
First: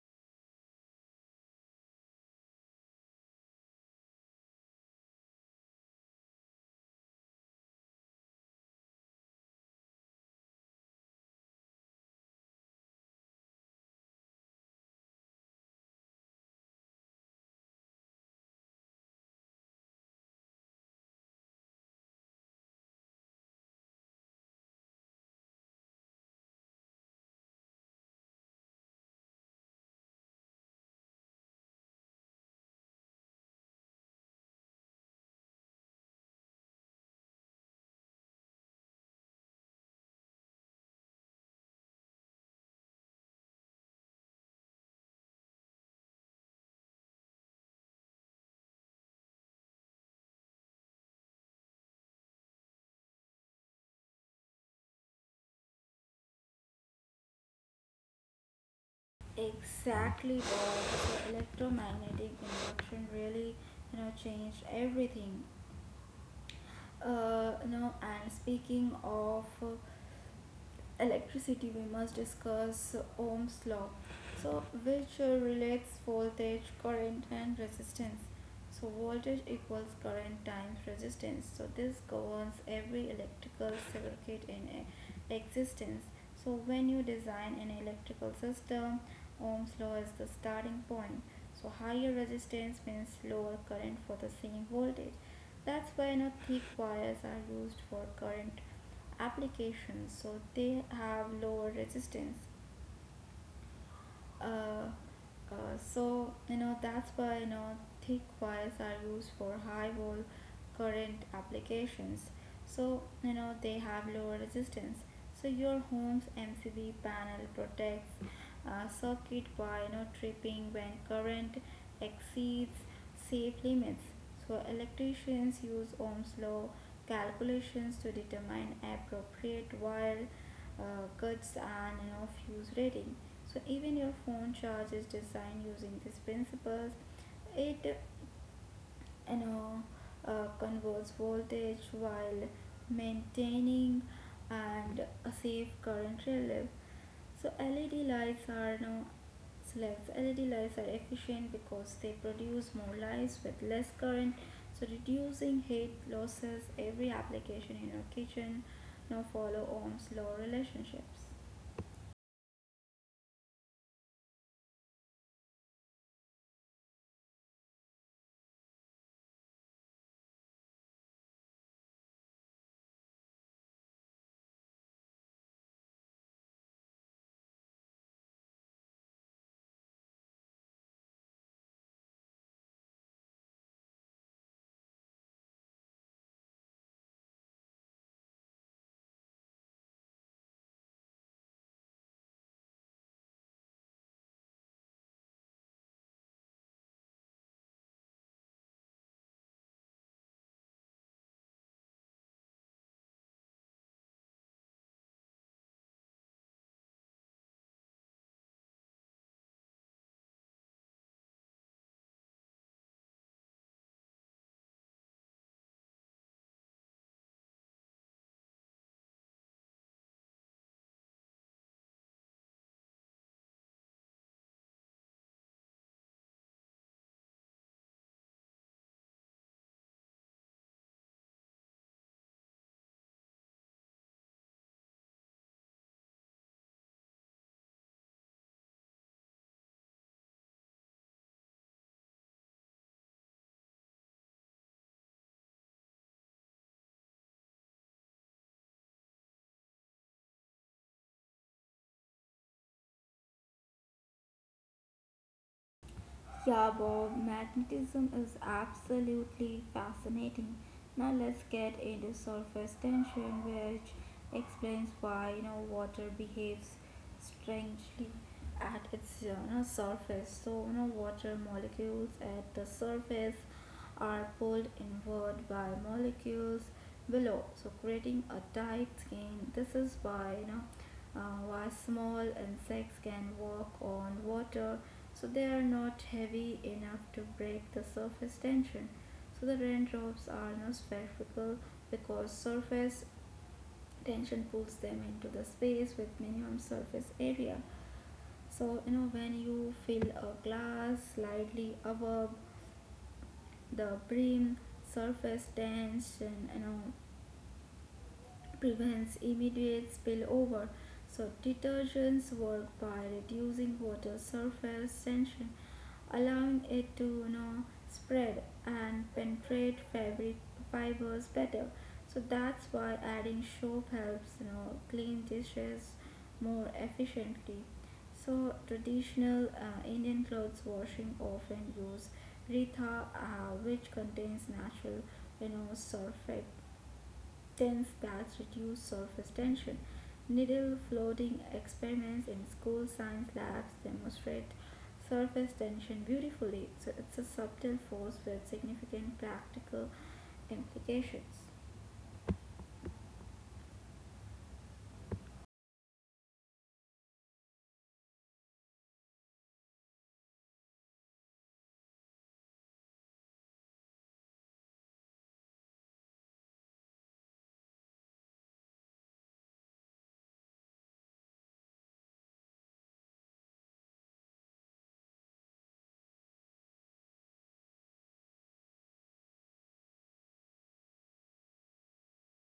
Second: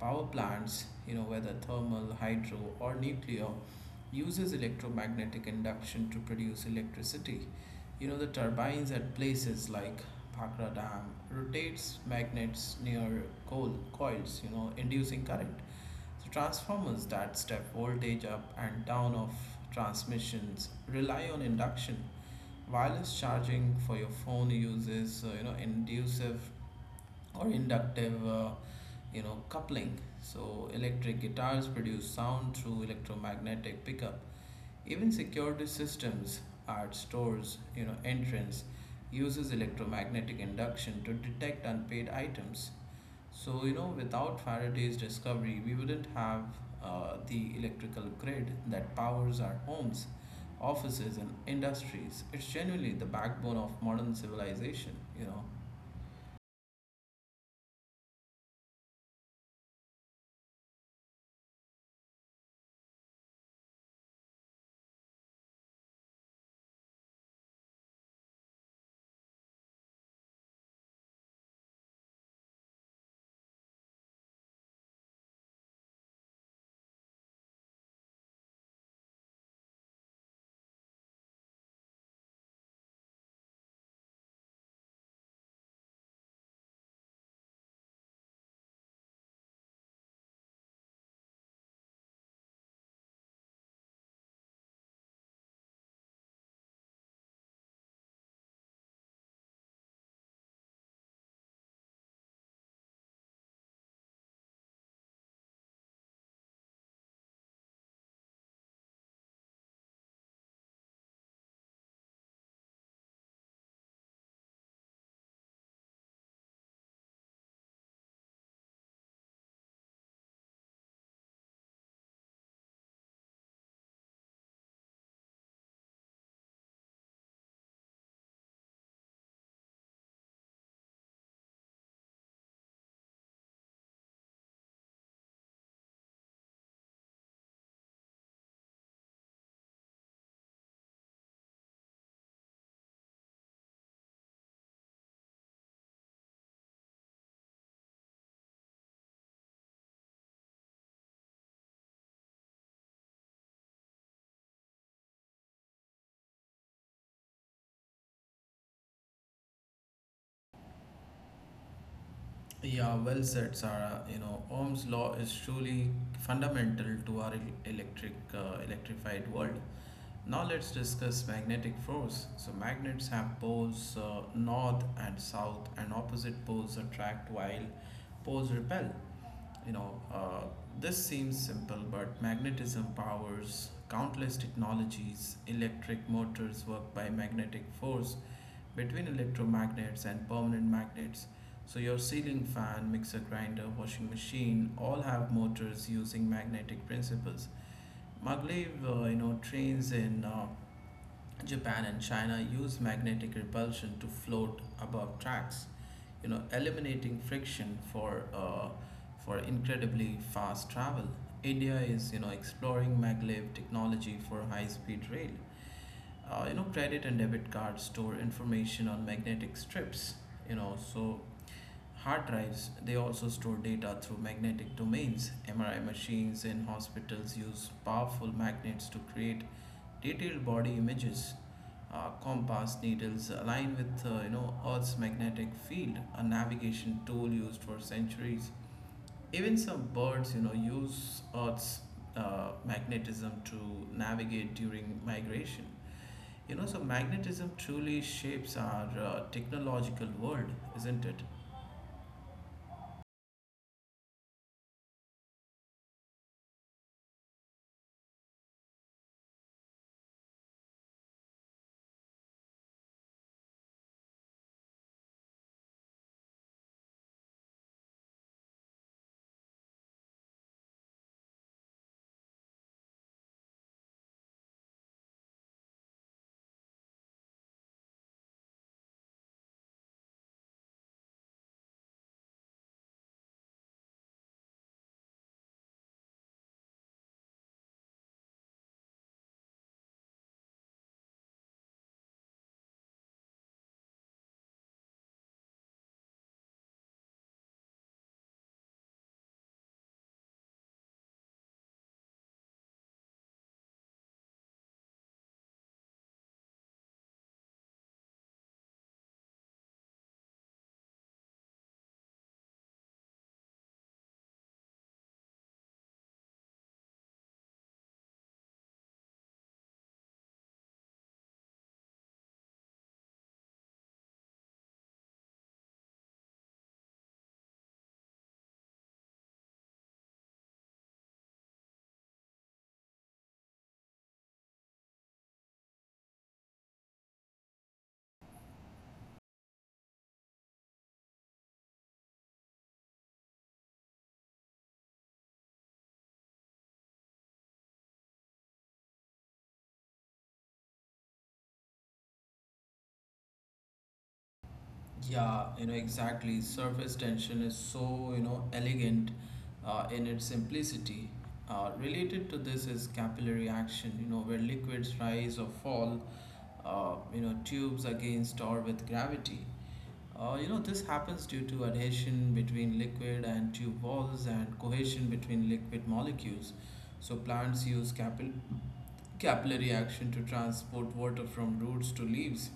[SPEAKER 1] power plants, you know, whether thermal, hydro, or nuclear, uses electromagnetic induction to produce electricity. You know, the turbines at places like Bhakra Dam rotates magnets near coal coils, you know, inducing current. So transformers that step voltage up and down of transmissions rely on induction, wireless charging for your phone uses you know inducive or inductive you know coupling. So electric guitars produce sound through electromagnetic pickup, even security systems at stores you know entrance uses electromagnetic induction to detect unpaid items. So, you know, without Faraday's discovery, we wouldn't have the electrical grid that powers our homes, offices, and industries. It's genuinely the backbone of modern civilization, you know.
[SPEAKER 2] Exactly, the electromagnetic induction really, changed everything. No, and speaking of electricity, we must discuss Ohm's law, which relates voltage, current, and resistance. So voltage equals current times resistance. So this governs every electrical circuit in existence. So when you design an electrical system, Ohm's law is the starting point. So higher resistance means lower current for the same voltage. That's why thick wires are used for current applications. So they have lower resistance. uh, that's why thick wires are used for high volt current applications, so they have lower resistance. So your home's MCB panel protects circuit by tripping when current exceeds safe limits. So electricians use Ohm's law calculations to determine appropriate wire cuts and fuse rating. So even your phone charge is designed using these principles. It you know, converts voltage while maintaining and a safe current relief. So LED lights are no slaves. LED lights are efficient because they produce more lights with less current, so reducing heat losses. Every application in your kitchen now follow Ohm's law relationships.
[SPEAKER 1] Yeah, well said, Sarah. You know, Ohm's law is truly fundamental to our electric electrified world. Now let's discuss magnetic force. So magnets have poles, north and south, and opposite poles attract while poles repel. You know, uh, this seems simple, but magnetism powers countless technologies. Electric motors work by magnetic force between electromagnets and permanent magnets. So, your ceiling fan, mixer grinder, washing machine all have motors using magnetic principles. Maglev, you know, trains in Japan and China use magnetic repulsion to float above tracks, you know, eliminating friction for incredibly fast travel. India is, you know, exploring maglev technology for high-speed rail. You know, credit and debit cards store information on magnetic strips. You know, so hard drives, they also store data through magnetic domains. MRI machines in hospitals use powerful magnets to create detailed body images. Compass needles align with you know Earth's magnetic field, a navigation tool used for centuries. Even some birds, you know, use Earth's magnetism to navigate during migration. You know, so magnetism truly shapes our technological world, isn't it?
[SPEAKER 2] Yeah, Bob, magnetism is absolutely fascinating. Now let's get into surface tension, which explains why water behaves strangely at its surface. So water molecules at the surface are pulled inward by molecules below, so creating a tight skin. This is why why small insects can walk on water, so they are not heavy enough to break the surface tension. So the raindrops are spherical because surface tension pulls them into the space with minimum surface area. So when you fill a glass slightly above the brim, surface tension prevents immediate spillover. So detergents work by reducing water surface tension, allowing it to spread and penetrate fabric fibers better. So that's why adding soap helps clean dishes more efficiently. So traditional Indian clothes washing often use Ritha, which contains natural sulfate resistance that reduce surface tension. Needle floating experiments in school science labs demonstrate surface tension beautifully, so it's a subtle force with significant practical implications.
[SPEAKER 1] Yeah, you know, exactly. Surface tension is so, you know, elegant in its simplicity. Related to this is capillary action, you know, where liquids rise or fall, you know, tubes against or with gravity. You know, this happens due to adhesion between liquid and tube walls and cohesion between liquid molecules. So plants use capillary action to transport water from roots to leaves.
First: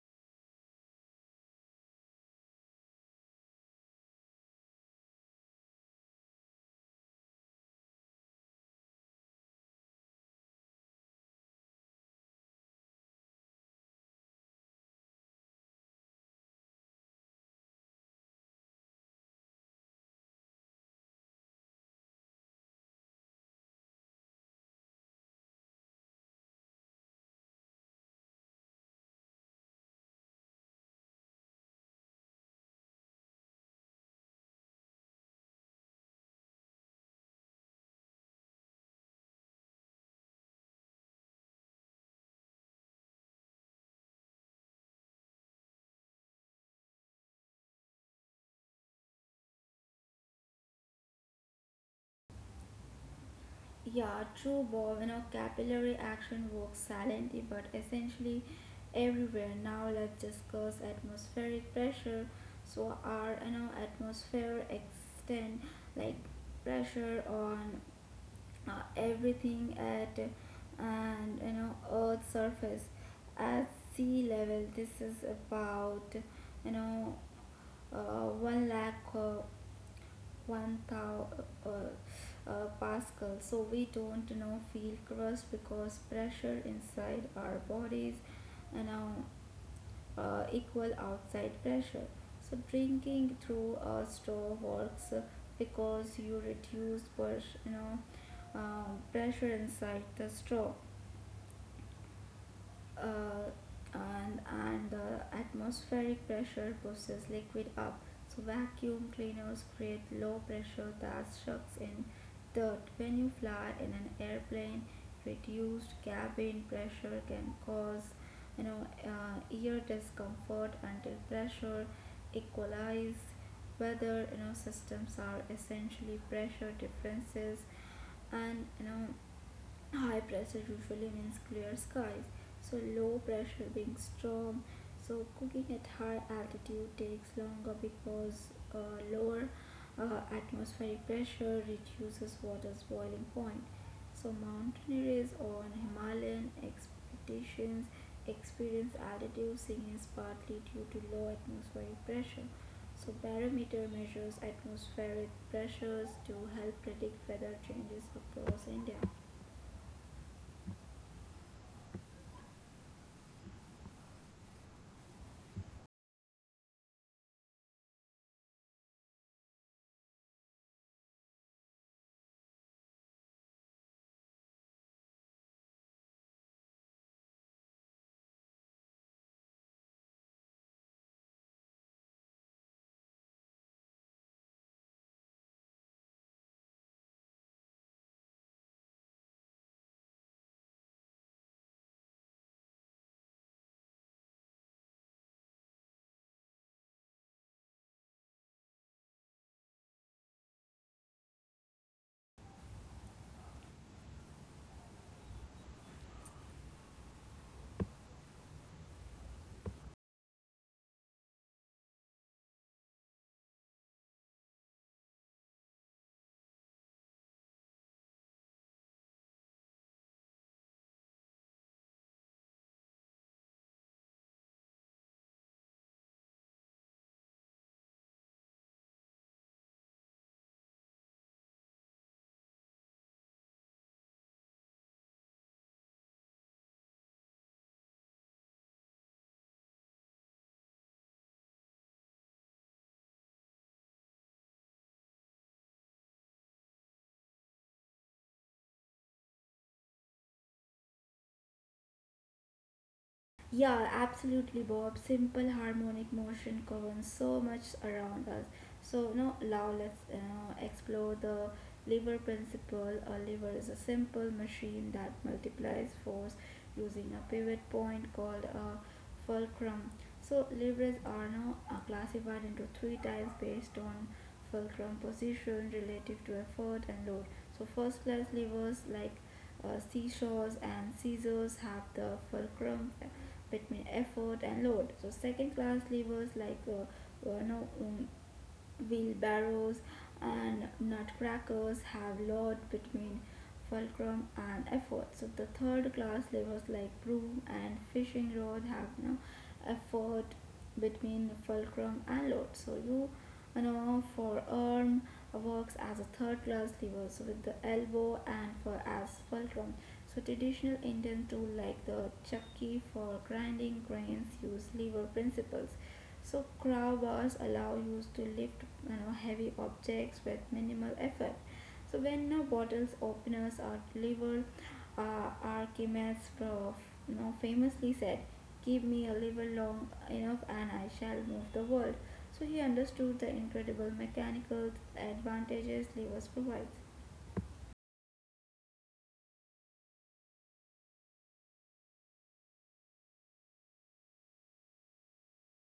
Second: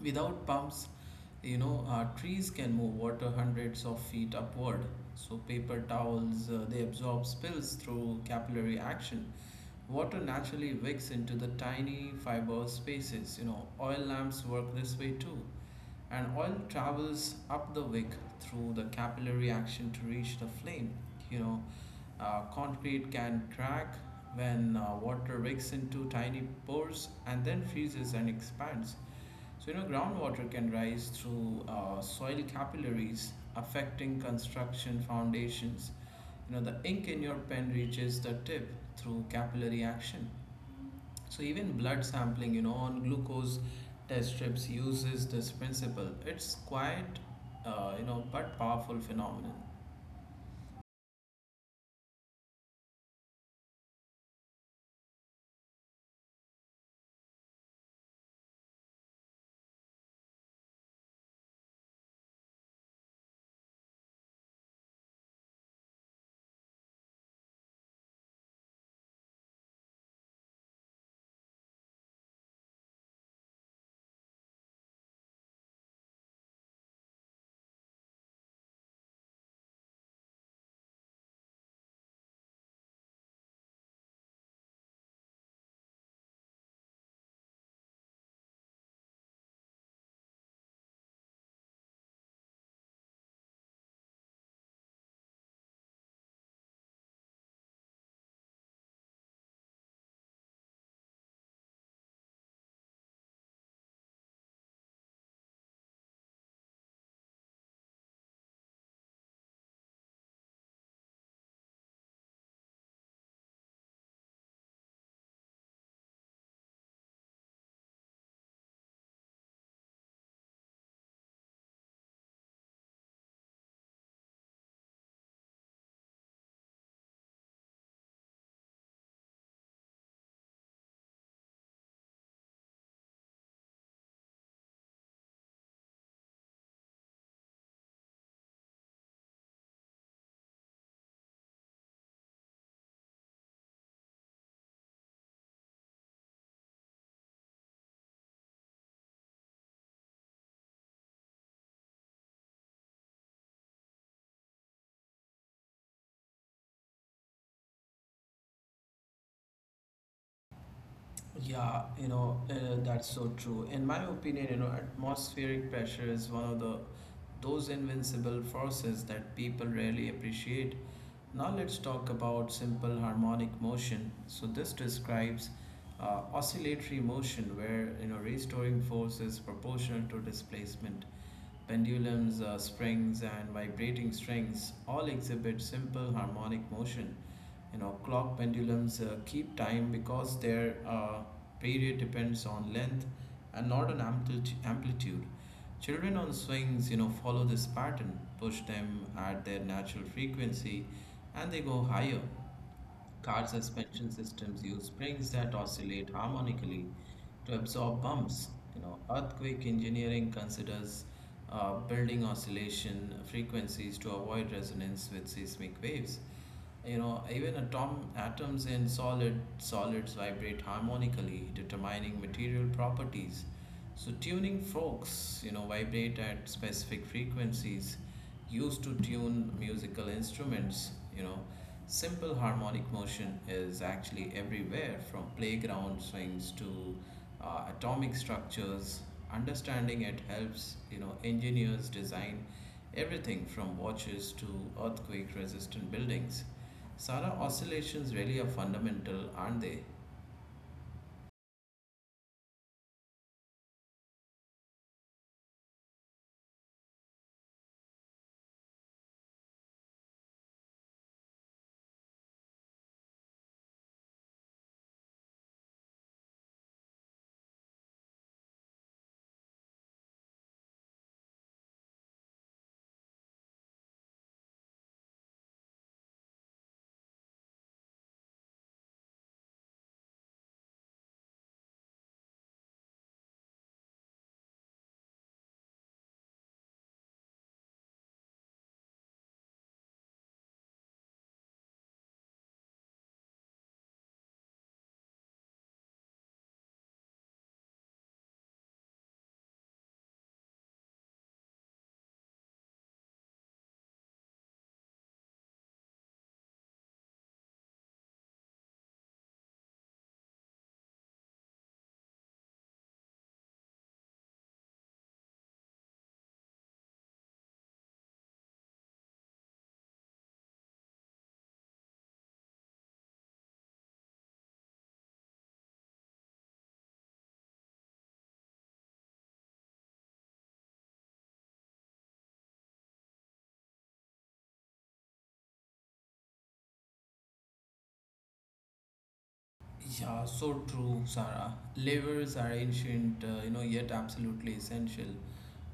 [SPEAKER 1] Without pumps, you know, trees can move water hundreds of feet upward. So paper towels, they absorb spills through capillary action. Water naturally wicks into the tiny fiber spaces. You know, oil lamps work this way too. And oil travels up the wick through the capillary action to reach the flame. You know, Concrete can crack when water wicks into tiny pores and then freezes and expands. So, you know, groundwater can rise through soil capillaries, affecting construction foundations. You know, the ink in your pen reaches the tip through capillary action. So, even blood sampling, you know, on glucose test strips uses this principle. It's quite, you know, but powerful phenomenon.
[SPEAKER 2] Yeah, true, Bob. You know, capillary action works silently but essentially everywhere. Now let's discuss atmospheric pressure. So our atmosphere extend like pressure on everything at and Earth's surface at sea level. This is about you know 1 lakh 1,000 uh, pascal. So we don't feel crust because pressure inside our bodies you know equal outside pressure. So drinking through a straw works because you reduce pressure inside the straw, uh, and the atmospheric pressure pushes liquid up. So vacuum cleaners create low pressure that sucks in dirt. When you fly in an airplane, reduced cabin pressure can cause ear discomfort until pressure equalizes. Whether systems are essentially pressure differences, and high pressure usually means clear skies, so low pressure being storm. So cooking at high altitude takes longer because lower atmospheric pressure reduces water's boiling point. So mountaineers on Himalayan expeditions experience altitude sickness partly due to low atmospheric pressure. So barometer measures atmospheric pressures to help predict weather changes across India.
[SPEAKER 1] Yeah, you know, that's so true. In my opinion, you know, atmospheric pressure is one of the those invincible forces that people rarely appreciate. Now let's talk about simple harmonic motion. So this describes oscillatory motion where you know restoring force is proportional to displacement. Pendulums, springs, and vibrating strings all exhibit simple harmonic motion. You know clock pendulums keep time because their period depends on length and not on amplitude. Children on swings you know follow this pattern, push them at their natural frequency and they go higher. Car suspension systems use springs that oscillate harmonically to absorb bumps. You know, earthquake engineering considers building oscillation frequencies to avoid resonance with seismic waves. You know, even atoms in solids vibrate harmonically, determining material properties. So tuning forks, you know, vibrate at specific frequencies used to tune musical instruments, you know. Simple harmonic motion is actually everywhere, from playground swings to atomic structures. Understanding it helps, you know, engineers design everything from watches to earthquake resistant buildings. Sarah, oscillations really are fundamental, aren't they?
[SPEAKER 2] Yeah, absolutely, Bob. Simple harmonic motion governs so much around us. So now let's explore the lever principle. A lever is a simple machine that multiplies force using a pivot point called a fulcrum. So levers are classified into three types based on fulcrum position relative to effort and load. So first class levers like seesaws and scissors have the fulcrum between effort and load. So second class levers like no, wheelbarrows and nutcrackers have load between fulcrum and effort. So the third class levers like broom and fishing rod have no effort between fulcrum and load. So for arm works as a third class levers with the elbow and for as fulcrum. So traditional Indian tool like the chakki for grinding grains use lever principles. So crowbars allow you to lift heavy objects with minimal effort. So when bottles openers are delivered, Archimedes famously said, "Give me a liver long enough, and I shall move the world." So he understood the incredible mechanical advantages levers provides.
[SPEAKER 1] Yeah, so true, Sarah. Levers are ancient, you know, yet absolutely essential.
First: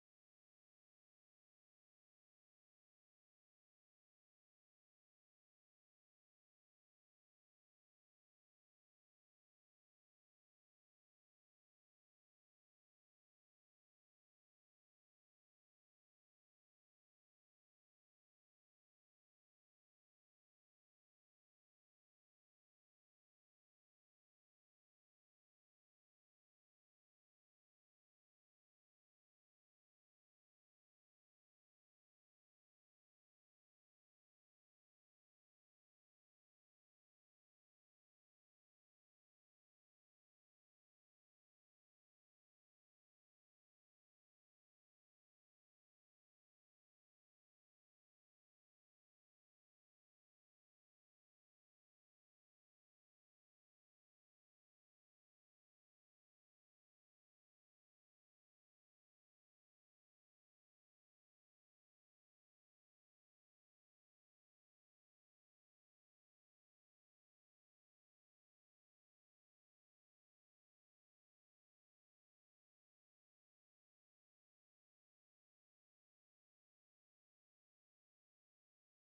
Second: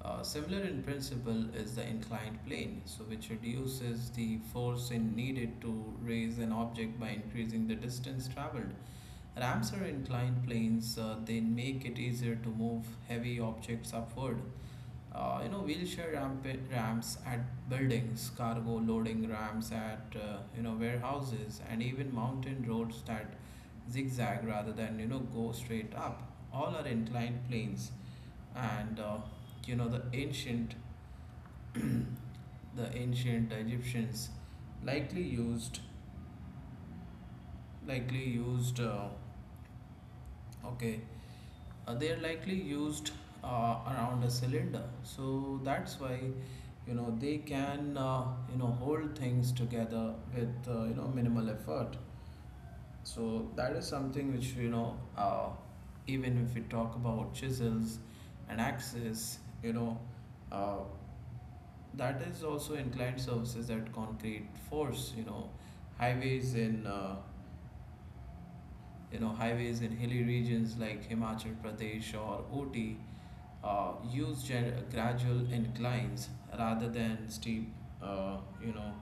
[SPEAKER 1] Similar in principle is the inclined plane, so which reduces the force in needed to raise an object by increasing the distance traveled. Ramps are inclined planes; they make it easier to move heavy objects upward. You know, wheelchair ramp ramps at buildings, cargo loading ramps at you know warehouses, and even mountain roads that zigzag rather than you know go straight up. All are inclined planes, and you know the ancient, the ancient Egyptians likely used likely used okay they're likely used around a cylinder, so that's why you know they can you know hold things together with you know minimal effort. So that is something which you know even if we talk about chisels and axes, you know uh, that is also inclined surfaces at concrete force. Highways in uh, you know highways in hilly regions like Himachal Pradesh or Ooty use gradual inclines rather than steep, uh, you know,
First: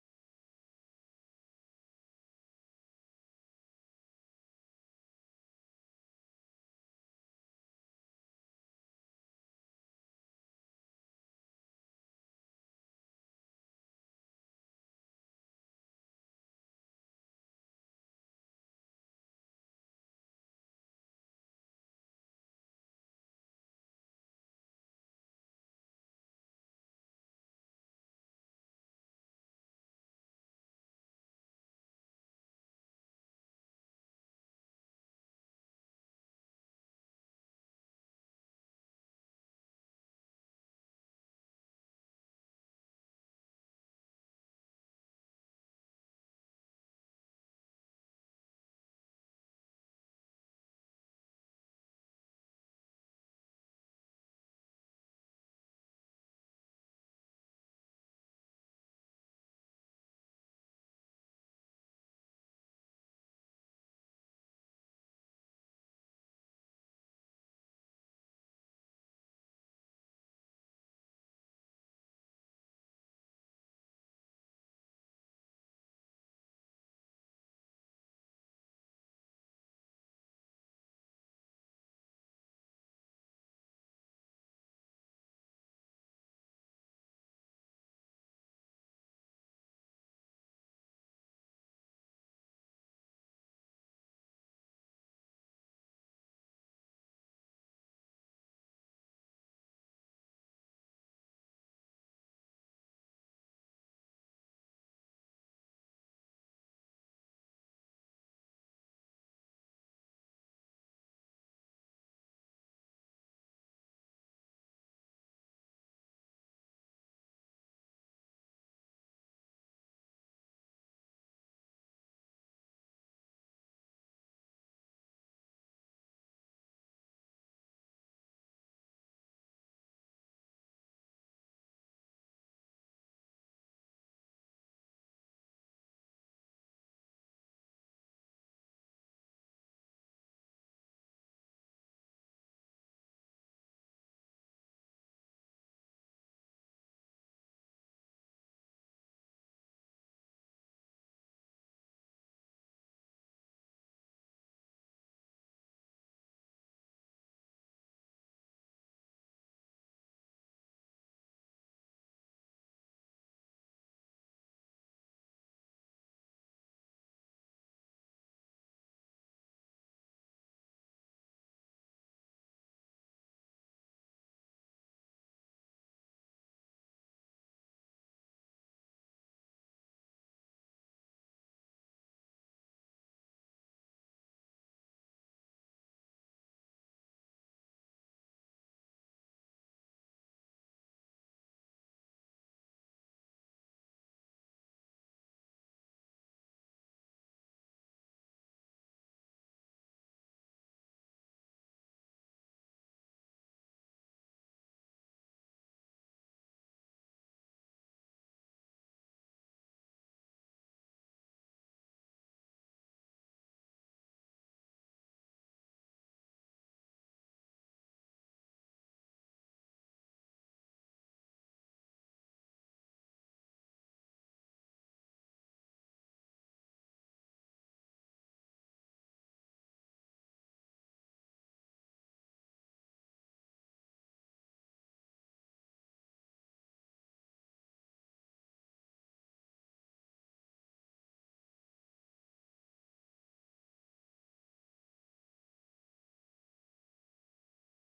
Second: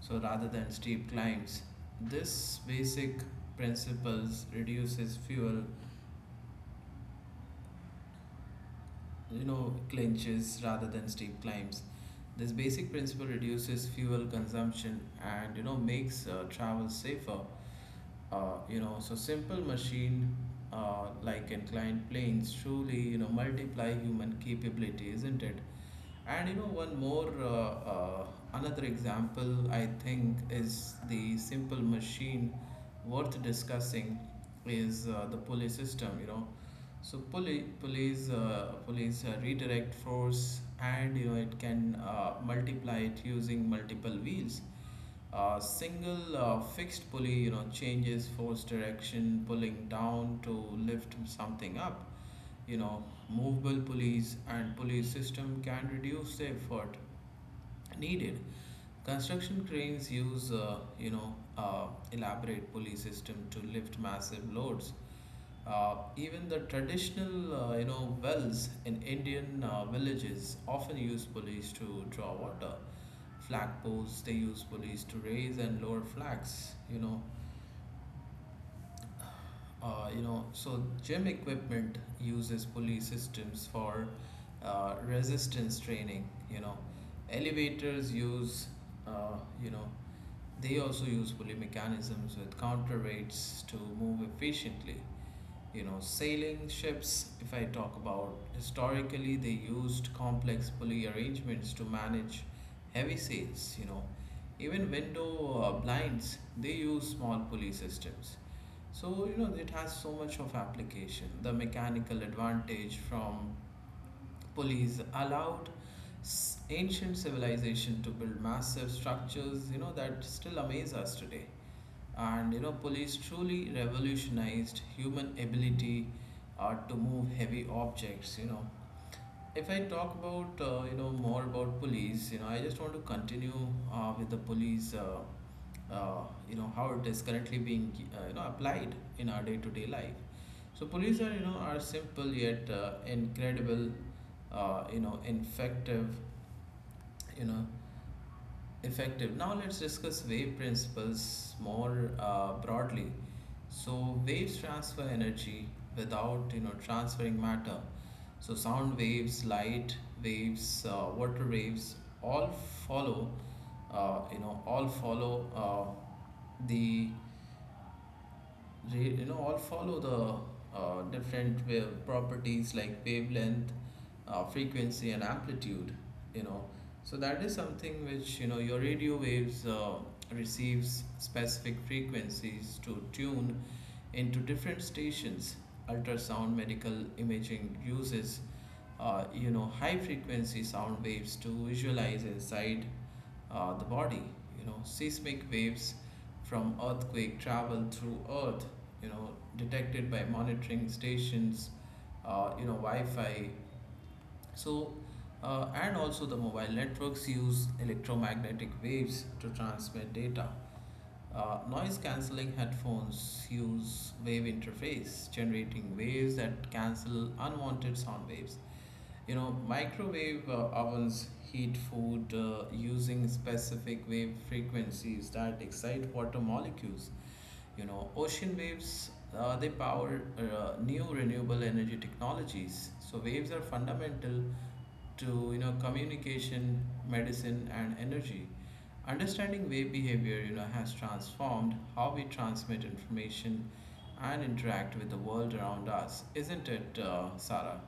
[SPEAKER 1] so rather than steep climbs this basic principles reduces fuel you know clinches rather than steep climbs, this basic principle reduces fuel consumption and you know makes travel safer. You know, so simple machine like inclined planes truly, you know, multiply human capability, isn't it? And you know, one more, another example I think is the simple machine worth discussing is the police system, you know. So police, police redirect force, and you know, it can multiply it using multiple wheels. A single fixed pulley, you know, changes force direction, pulling down to lift something up. You know, movable pulleys and pulley system can reduce the effort needed. Construction cranes use, you know, elaborate pulley system to lift massive loads. Even the traditional, you know, wells in Indian villages often use pulleys to draw water. Flag poles, they use pulleys to raise and lower flags. So gym equipment uses pulley systems for resistance training. You know, elevators use, uh, you know, they also use pulley mechanisms with counterweights to move efficiently. Sailing ships, if I talk about historically, they used complex pulley arrangements to manage heavy sails, even window blinds, they use small pulley systems. So it has so much of application. The mechanical advantage from pulleys allowed ancient civilization to build massive structures that still amaze us today. And police truly revolutionized human ability to move heavy objects. If I talk about more about police, I just want to continue with the police. Uh, how it is currently being applied in our day-to-day life. So police are are simple yet incredible, effective, you know effective. Now let's discuss wave principles more broadly. So waves transfer energy without transferring matter. So sound waves, light waves, water waves all follow you know all follow the re- you know all follow the different wave properties like wavelength, frequency, and amplitude you know so that is something which, your radio waves receives specific frequencies to tune into different stations. Ultrasound medical imaging uses high frequency sound waves to visualize inside the body. Seismic waves from earthquake travel through Earth, You know, detected by monitoring stations. Wi-Fi. So, and also the mobile networks use electromagnetic waves to transmit data. Noise cancelling headphones use wave interface, generating waves that cancel unwanted sound waves. Microwave ovens heat food using specific wave frequencies that excite water molecules. Ocean waves, they power new renewable energy technologies. So waves are fundamental to, communication, medicine, and energy. Understanding wave behavior, has transformed how we transmit information and interact with the world around us, isn't it, Sarah?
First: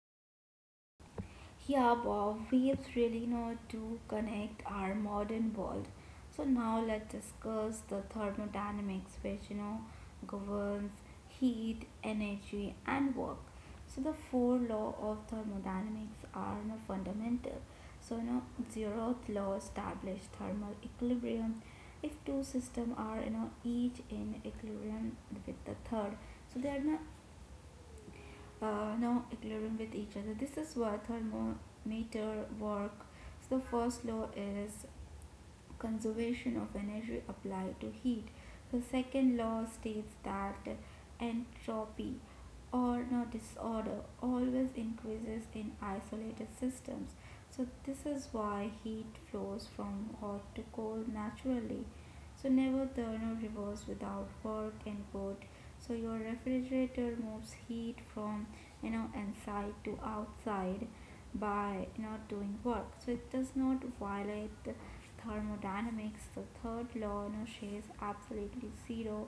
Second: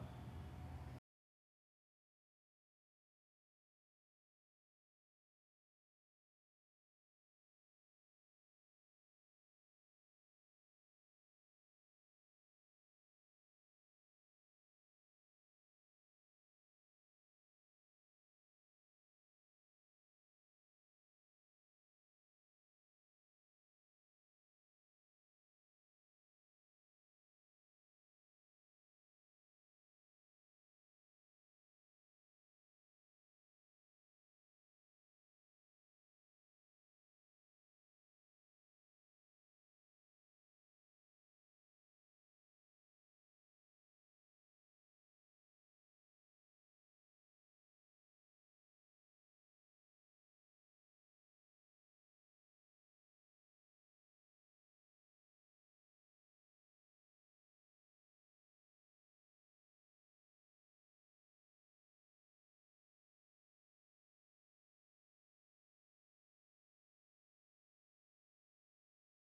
[SPEAKER 2] Yeah, Bob, we've really know to connect our modern world. So now let's discuss the thermodynamics, which governs heat, energy, and work. So the four law of thermodynamics are fundamental. So zeroth law established thermal equilibrium. If two systems are each in equilibrium with the third, so they are not now occurring with each other. This is what thermometer work. So the first law is conservation of energy applied to heat. The second law states that entropy or no disorder always increases in isolated systems. So this is why heat flows from hot to cold naturally. So never the no reverse without work input. So your refrigerator moves heat from inside to outside by not doing work. So it does not violate the thermodynamics. The third law no shares absolutely zero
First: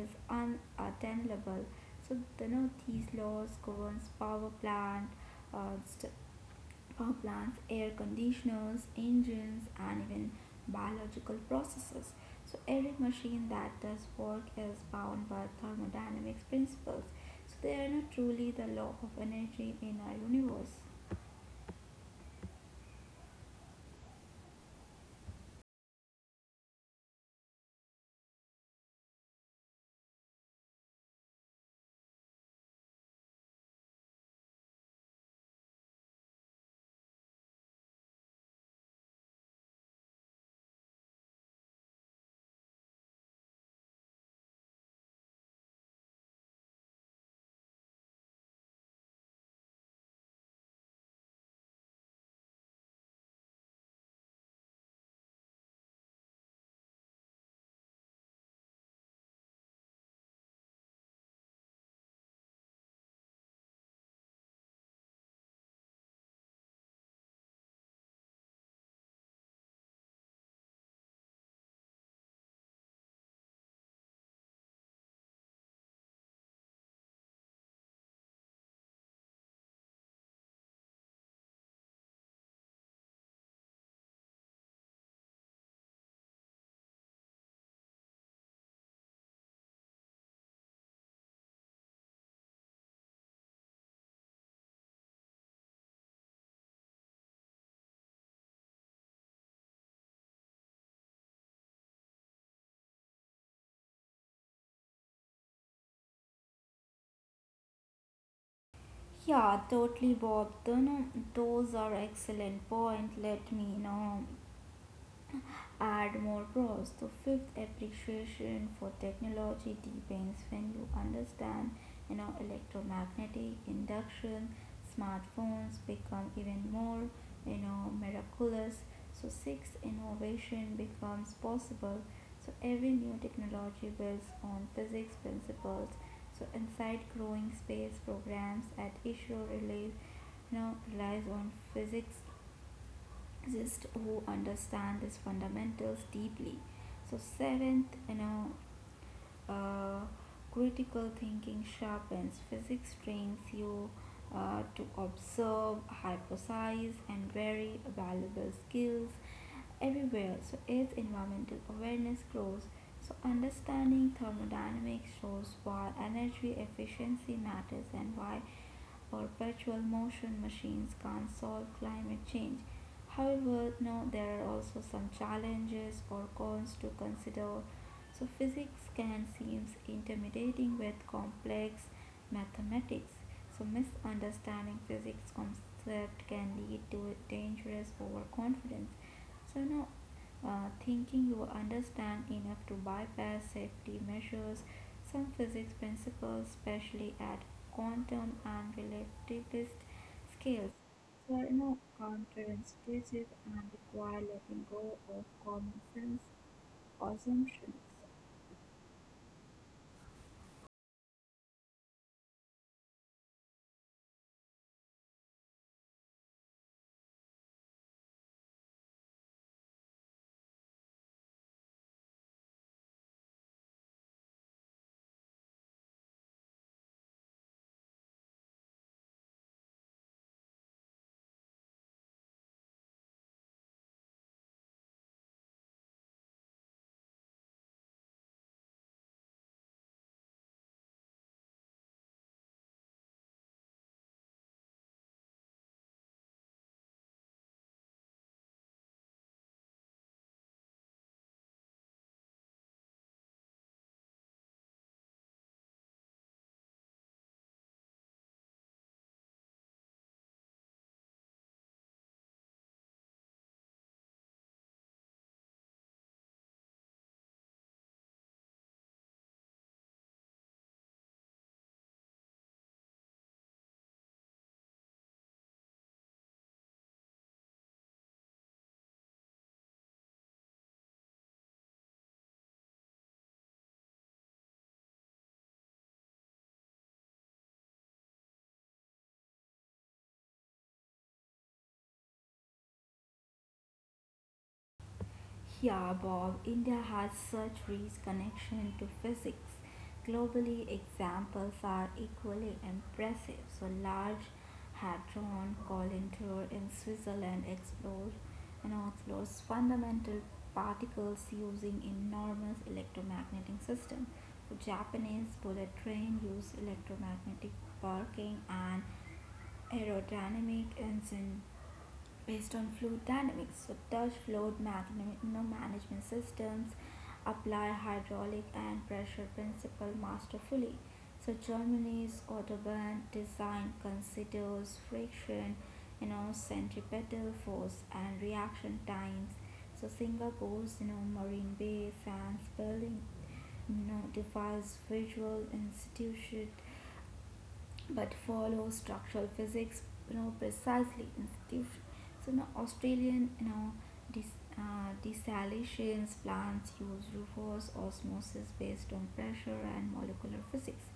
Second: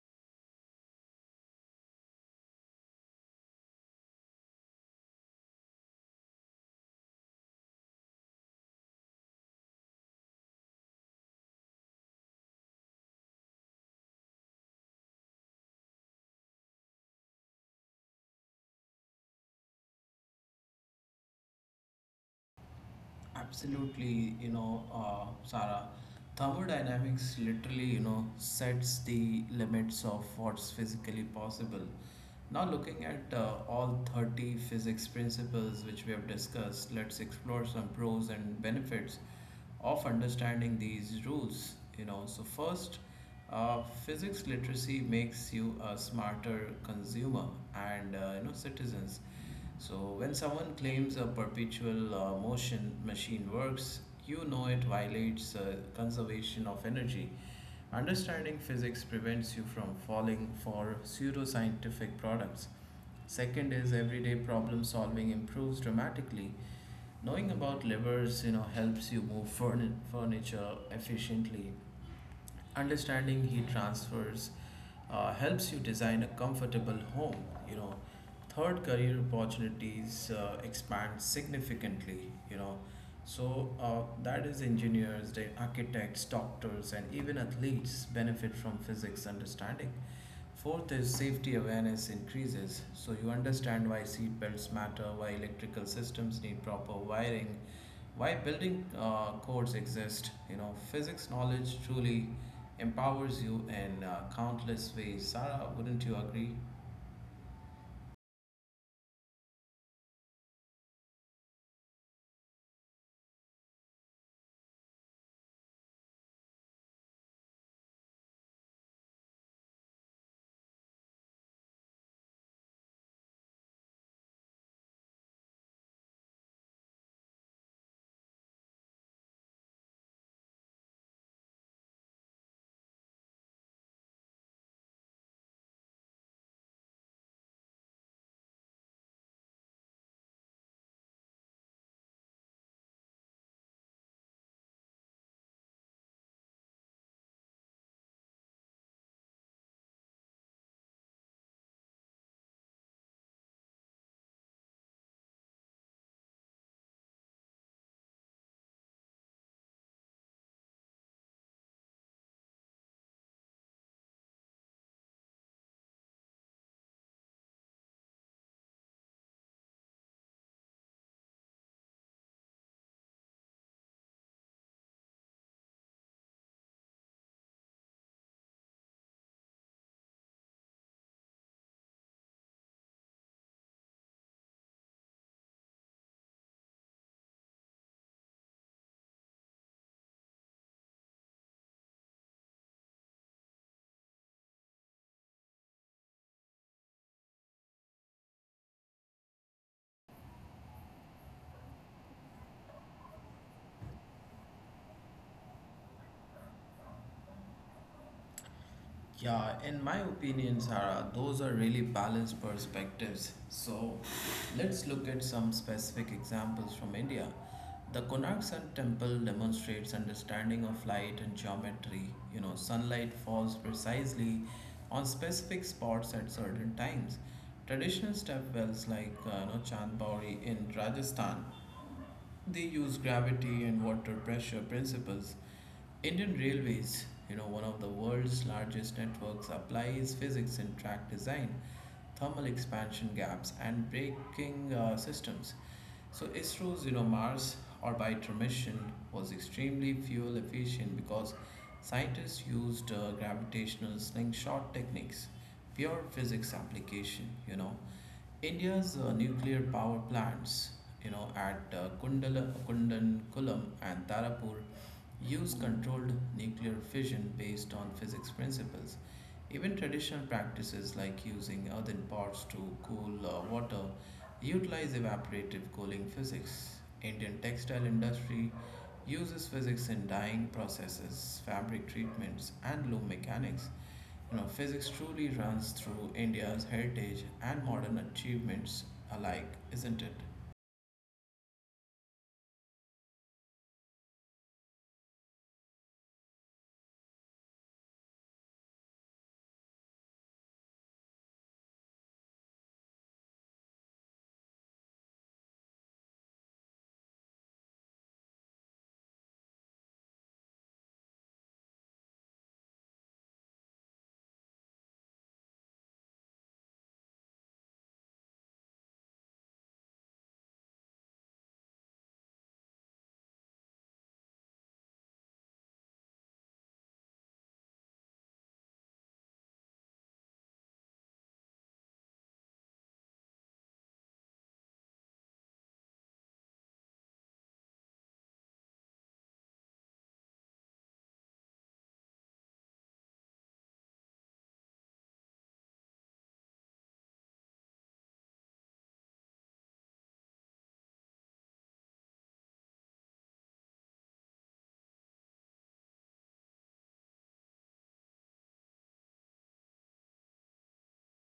[SPEAKER 2] is unattainable. So these laws governs uh, power plants, air conditioners, engines, and even biological processes. So every machine that does work is bound by thermodynamics principles. So they are not truly the law of energy in our universe.
[SPEAKER 1] Absolutely, Sarah, thermodynamics literally, sets the limits of what's physically possible. Now, looking at all 30 physics principles which we have discussed, let's explore some pros and benefits of understanding these rules. So first, physics literacy makes you a smarter consumer and citizens. So when someone claims a perpetual motion machine works, it violates conservation of energy. Understanding physics prevents you from falling for pseudoscientific products. Second is everyday problem solving improves dramatically. Knowing about levers, helps you move furniture efficiently. Understanding heat transfers helps you design a comfortable home you know Third, career opportunities expand significantly, so that is engineers, the architects, doctors, and even athletes benefit from physics understanding. Fourth is safety awareness increases. So you understand why seat belts matter, why electrical systems need proper wiring, why building codes exist. Physics knowledge truly empowers you in countless ways. Sarah, wouldn't you agree?
[SPEAKER 2] Yeah, totally, Bob. Tho- No, those are excellent point. Let me now add more pros. The fifth appreciation for technology deepens when you understand, electromagnetic induction. Smartphones become even more, miraculous. So sixth, innovation becomes possible. So every new technology builds on physics principles. So inside growing space programs at issue release now relies on physicists who understand these fundamentals deeply. So seventh, uh, critical thinking sharpens. Physics trains you to observe, hypothesize, and vary valuable skills everywhere. So eighth, environmental awareness grows. So understanding thermodynamics shows why energy efficiency matters and why perpetual motion machines can't solve climate change. However, now there are also some challenges or cons to consider. So physics can seem intimidating with complex mathematics. So misunderstanding physics concept can lead to dangerous overconfidence. So now, thinking you understand enough to bypass safety measures, some physics principles, especially at quantum and relativist scales, were now counterintuitive and require letting go of common sense assumptions.
[SPEAKER 1] Yeah, in my opinion, Sarah, those are really balanced perspectives. So let's look at some specific examples from India. The Konark Sun Temple demonstrates understanding of light and geometry. You know, sunlight falls precisely on specific spots at certain times. Traditional step wells like Chandbauri in Rajasthan, they use gravity and water pressure principles. Indian Railways, one of the world's largest networks, applies physics in track design, thermal expansion gaps, and braking systems. So ISRO's, Mars orbiter mission was extremely fuel efficient because scientists used gravitational slingshot techniques, pure physics application. You know, India's nuclear power plants, at Kundankulam and Tarapur use controlled nuclear fission based on physics principles. Even traditional practices like using earthen pots to cool water utilize evaporative cooling physics. Indian textile industry uses physics in dyeing processes, fabric treatments, and loom mechanics. You know, physics truly runs through India's heritage and modern achievements alike, isn't it?
[SPEAKER 2] Yeah, Bob, India has such rich connection to physics. Globally, examples are equally impressive. So Large Hadron Collider in Switzerland explores fundamental particles using enormous electromagnetic system. So Japanese bullet train use electromagnetic parking and aerodynamic engine based on fluid dynamics. So Dutch fluid management systems apply hydraulic and pressure principle masterfully. So Germany's Autobahn design considers friction, centripetal force and reaction times. So Singapore's, Marine Bay, France, Berlin, device visual institution but follow structural physics precisely institution. So now Australian des, desalinations plants use reverse osmosis based on pressure and molecular physics.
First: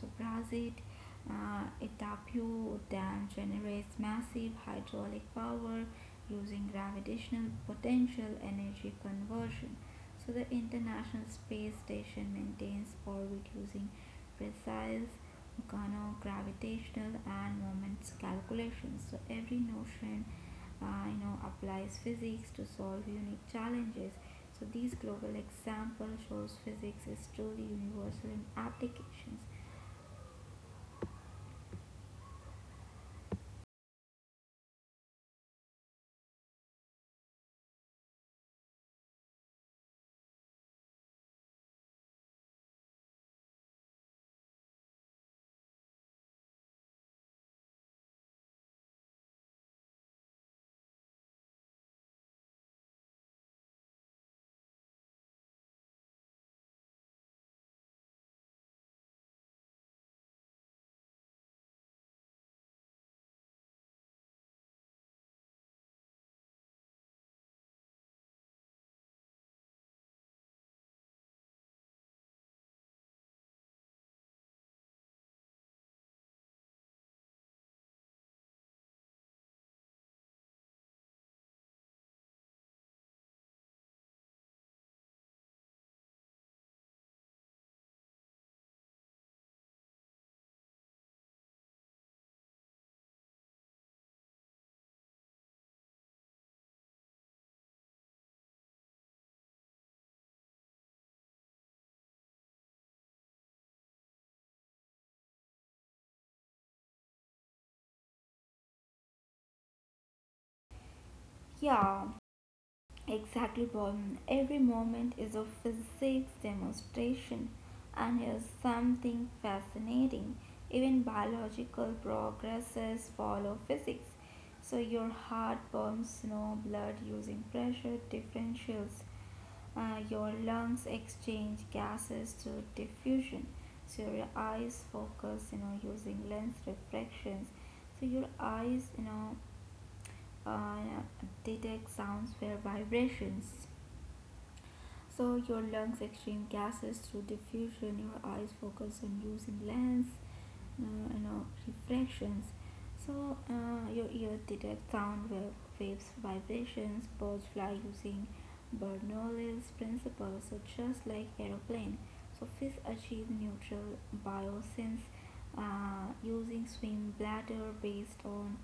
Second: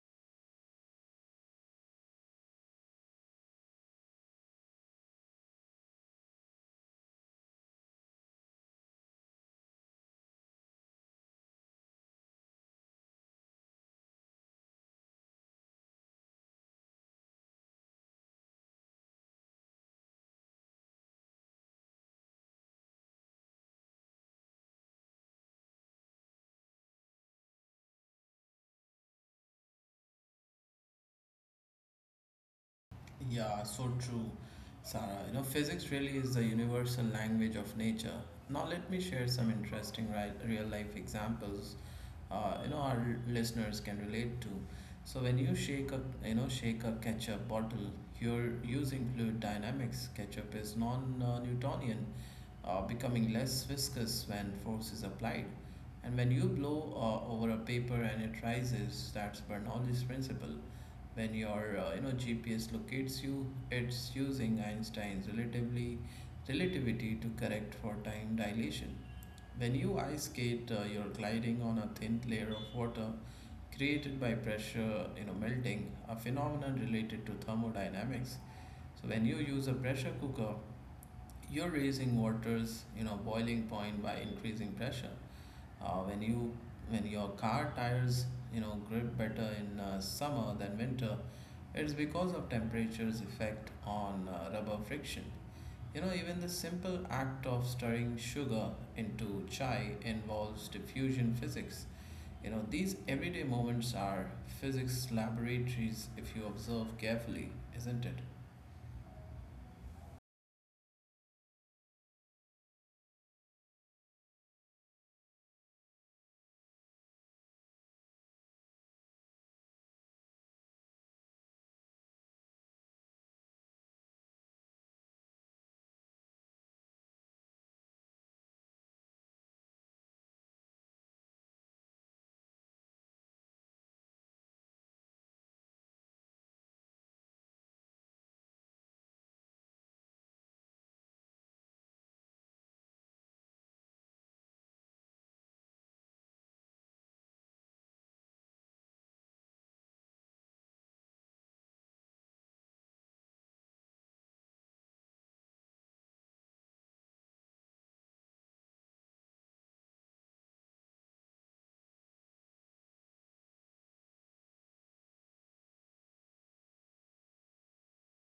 [SPEAKER 2] So Brazil Itaipu dam generates massive hydraulic power using gravitational potential energy conversion. So the International Space Station maintains orbit using precise gravitational and moments calculations. So every notion applies physics to solve unique challenges. So these global example shows physics is truly universal in applications.
[SPEAKER 1] Yeah, so true, Sarah. You know, physics really is the universal language of nature. Now, let me share some interesting real life examples our listeners can relate to. So, when you shake a ketchup bottle, you're using fluid dynamics. Ketchup is non-Newtonian, becoming less viscous when force is applied. And when you blow over a paper and it rises, that's Bernoulli's principle. When your GPS locates you, it's using Einstein's relatively relativity to correct for time dilation. When you ice skate, you're gliding on a thin layer of water created by pressure, melting, a phenomenon related to thermodynamics. So when you use a pressure cooker, you're raising water's, boiling point by increasing pressure. uh, when you when your car tires, grip better in summer than winter, it's because of temperature's effect on rubber friction. Even the simple act of stirring sugar into chai involves diffusion physics. These everyday moments are physics laboratories if you observe carefully, isn't it?
[SPEAKER 2] Yeah. Exactly, Paul. Every moment is a physics demonstration, and here's something fascinating. Even biological progresses follow physics. So your heart pumps no blood using pressure differentials. Your lungs exchange gases through diffusion. So your eyes focus, using lens refractions. So your eyes, uh, detect sounds via vibrations. So your lungs exchange gases through diffusion, your eyes focus on using lens, refractions. So your ear detect waves, vibrations. Birds fly using Bernoulli's principle, so just like aeroplane. So fish achieve neutral biosense using swim bladder based on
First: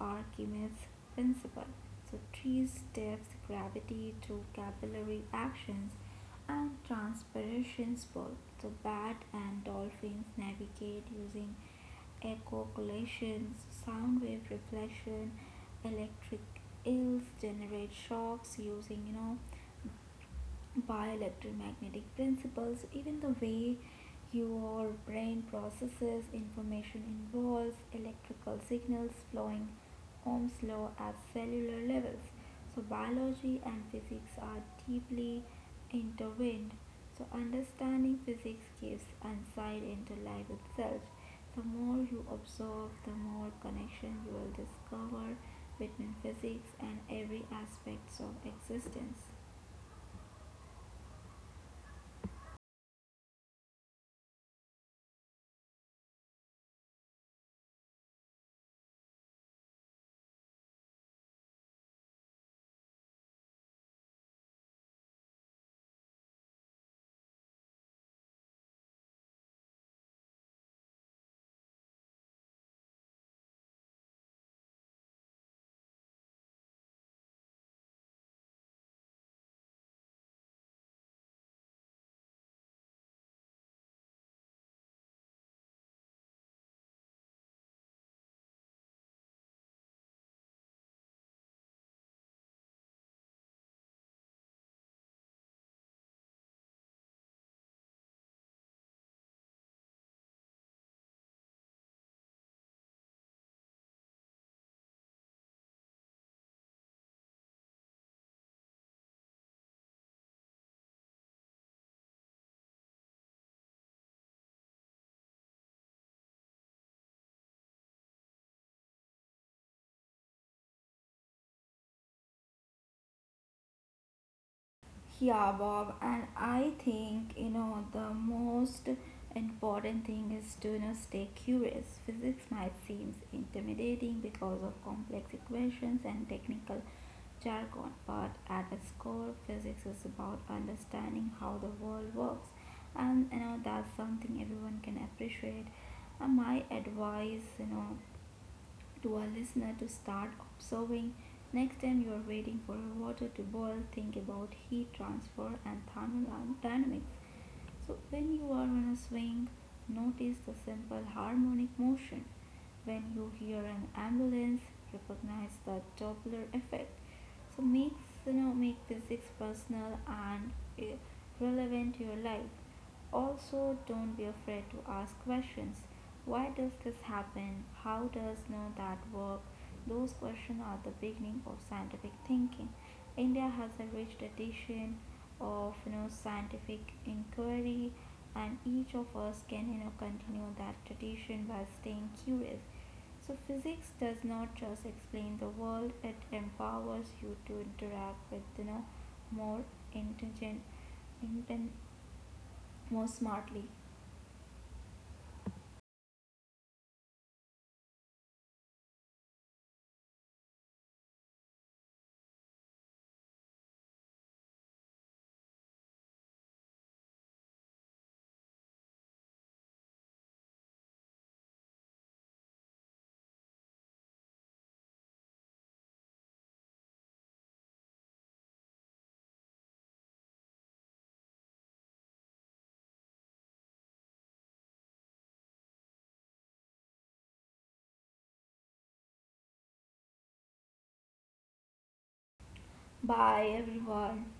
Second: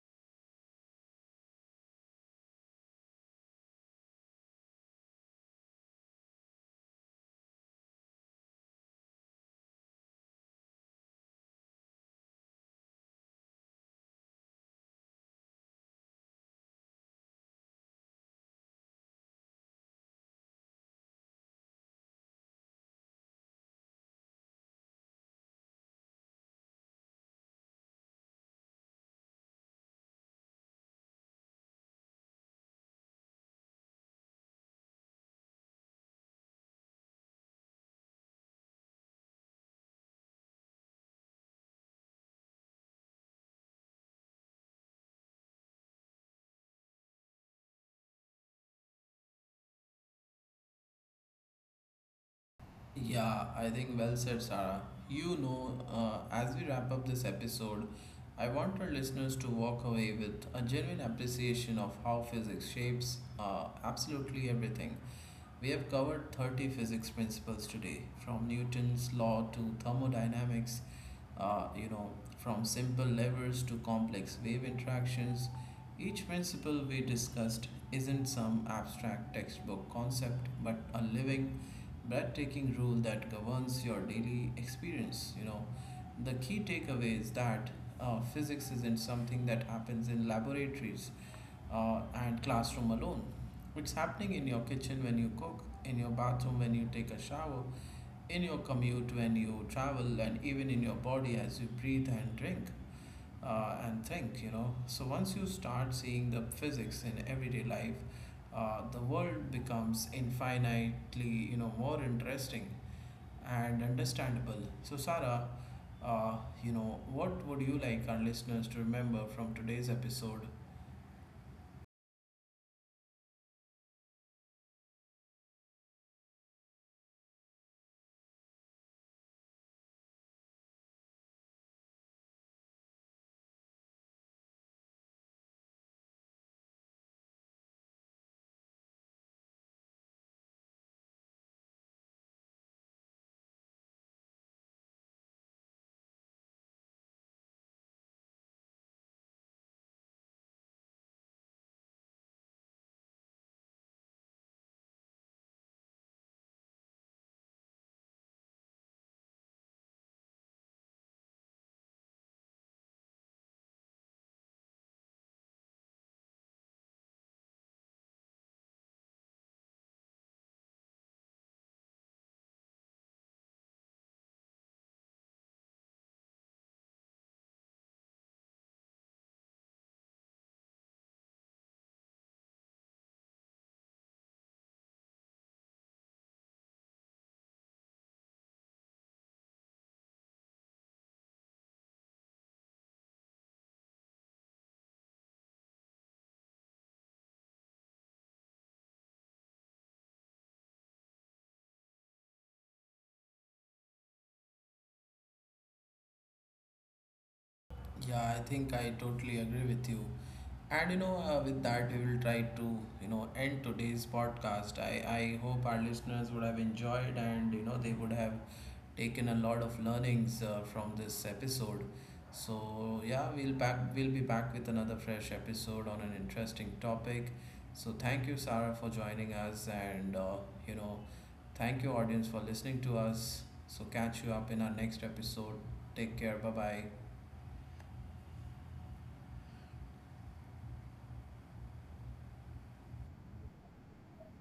[SPEAKER 2] Archimedes' principle. So three steps gravity through capillary actions and transpiration. Both. The bat and dolphins navigate using echocolations, sound wave reflection. Electric eels generate shocks using by electromagnetic principles. Even the way your brain processes information involves electrical signals flowing Ohm's law at cellular levels. So biology and physics are deeply intertwined. So understanding physics gives insight into life itself. The more you observe, the more connection you will discover between physics and every aspect of existence.
[SPEAKER 1] Yeah, I think well said, Sarah. You know, as we wrap up this episode, I want our listeners to walk away with a genuine appreciation of how physics shapes absolutely everything. We have covered 30 physics principles today, from Newton's law to thermodynamics, uh, you know, from simple levers to complex wave interactions. Each principle we discussed isn't some abstract textbook concept but a living, breathtaking rule that governs your daily experience. You know, the key takeaway is that physics isn't something that happens in laboratories and classroom alone. It's happening in your kitchen when you cook, in your bathroom when you take a shower, in your commute when you travel, and even in your body as you breathe and drink and think, So once you start seeing the physics in everyday life, the world becomes infinitely, more interesting and understandable. So, Sarah, uh, what would you like our listeners to remember from today's episode?
[SPEAKER 2] Yeah, Bob, and I think the most important thing is to stay curious. Physics might seem intimidating because of complex equations and technical jargon, but at its core, physics is about understanding how the world works, and that's something everyone can appreciate. And my advice, to our listener to start observing. Next time you are waiting for water to boil, think about heat transfer and thermodynamics. So when you are on a swing, notice the simple harmonic motion. When you hear an ambulance, recognize the Doppler effect. So make make physics personal and eh, relevant to your life. Also, don't be afraid to ask questions. Why does this happen? How does know that work? Those questions are the beginning of scientific thinking. India has a rich tradition of scientific inquiry, and each of us can continue that tradition by staying curious. So physics does not just explain the world, it empowers you to interact with more intelligent inten- more smartly.
[SPEAKER 1] Yeah, I think I totally agree with you. And you know, with that, we will try to end today's podcast. I hope our listeners would have enjoyed, and they would have taken a lot of learnings from this episode. So yeah, we'll be back with another fresh episode on an interesting topic. So thank you, Sarah, for joining us, and you know, thank you, audience, for listening to us. So catch you up in our next episode. Take care. Bye bye.
[SPEAKER 2] Bye everyone.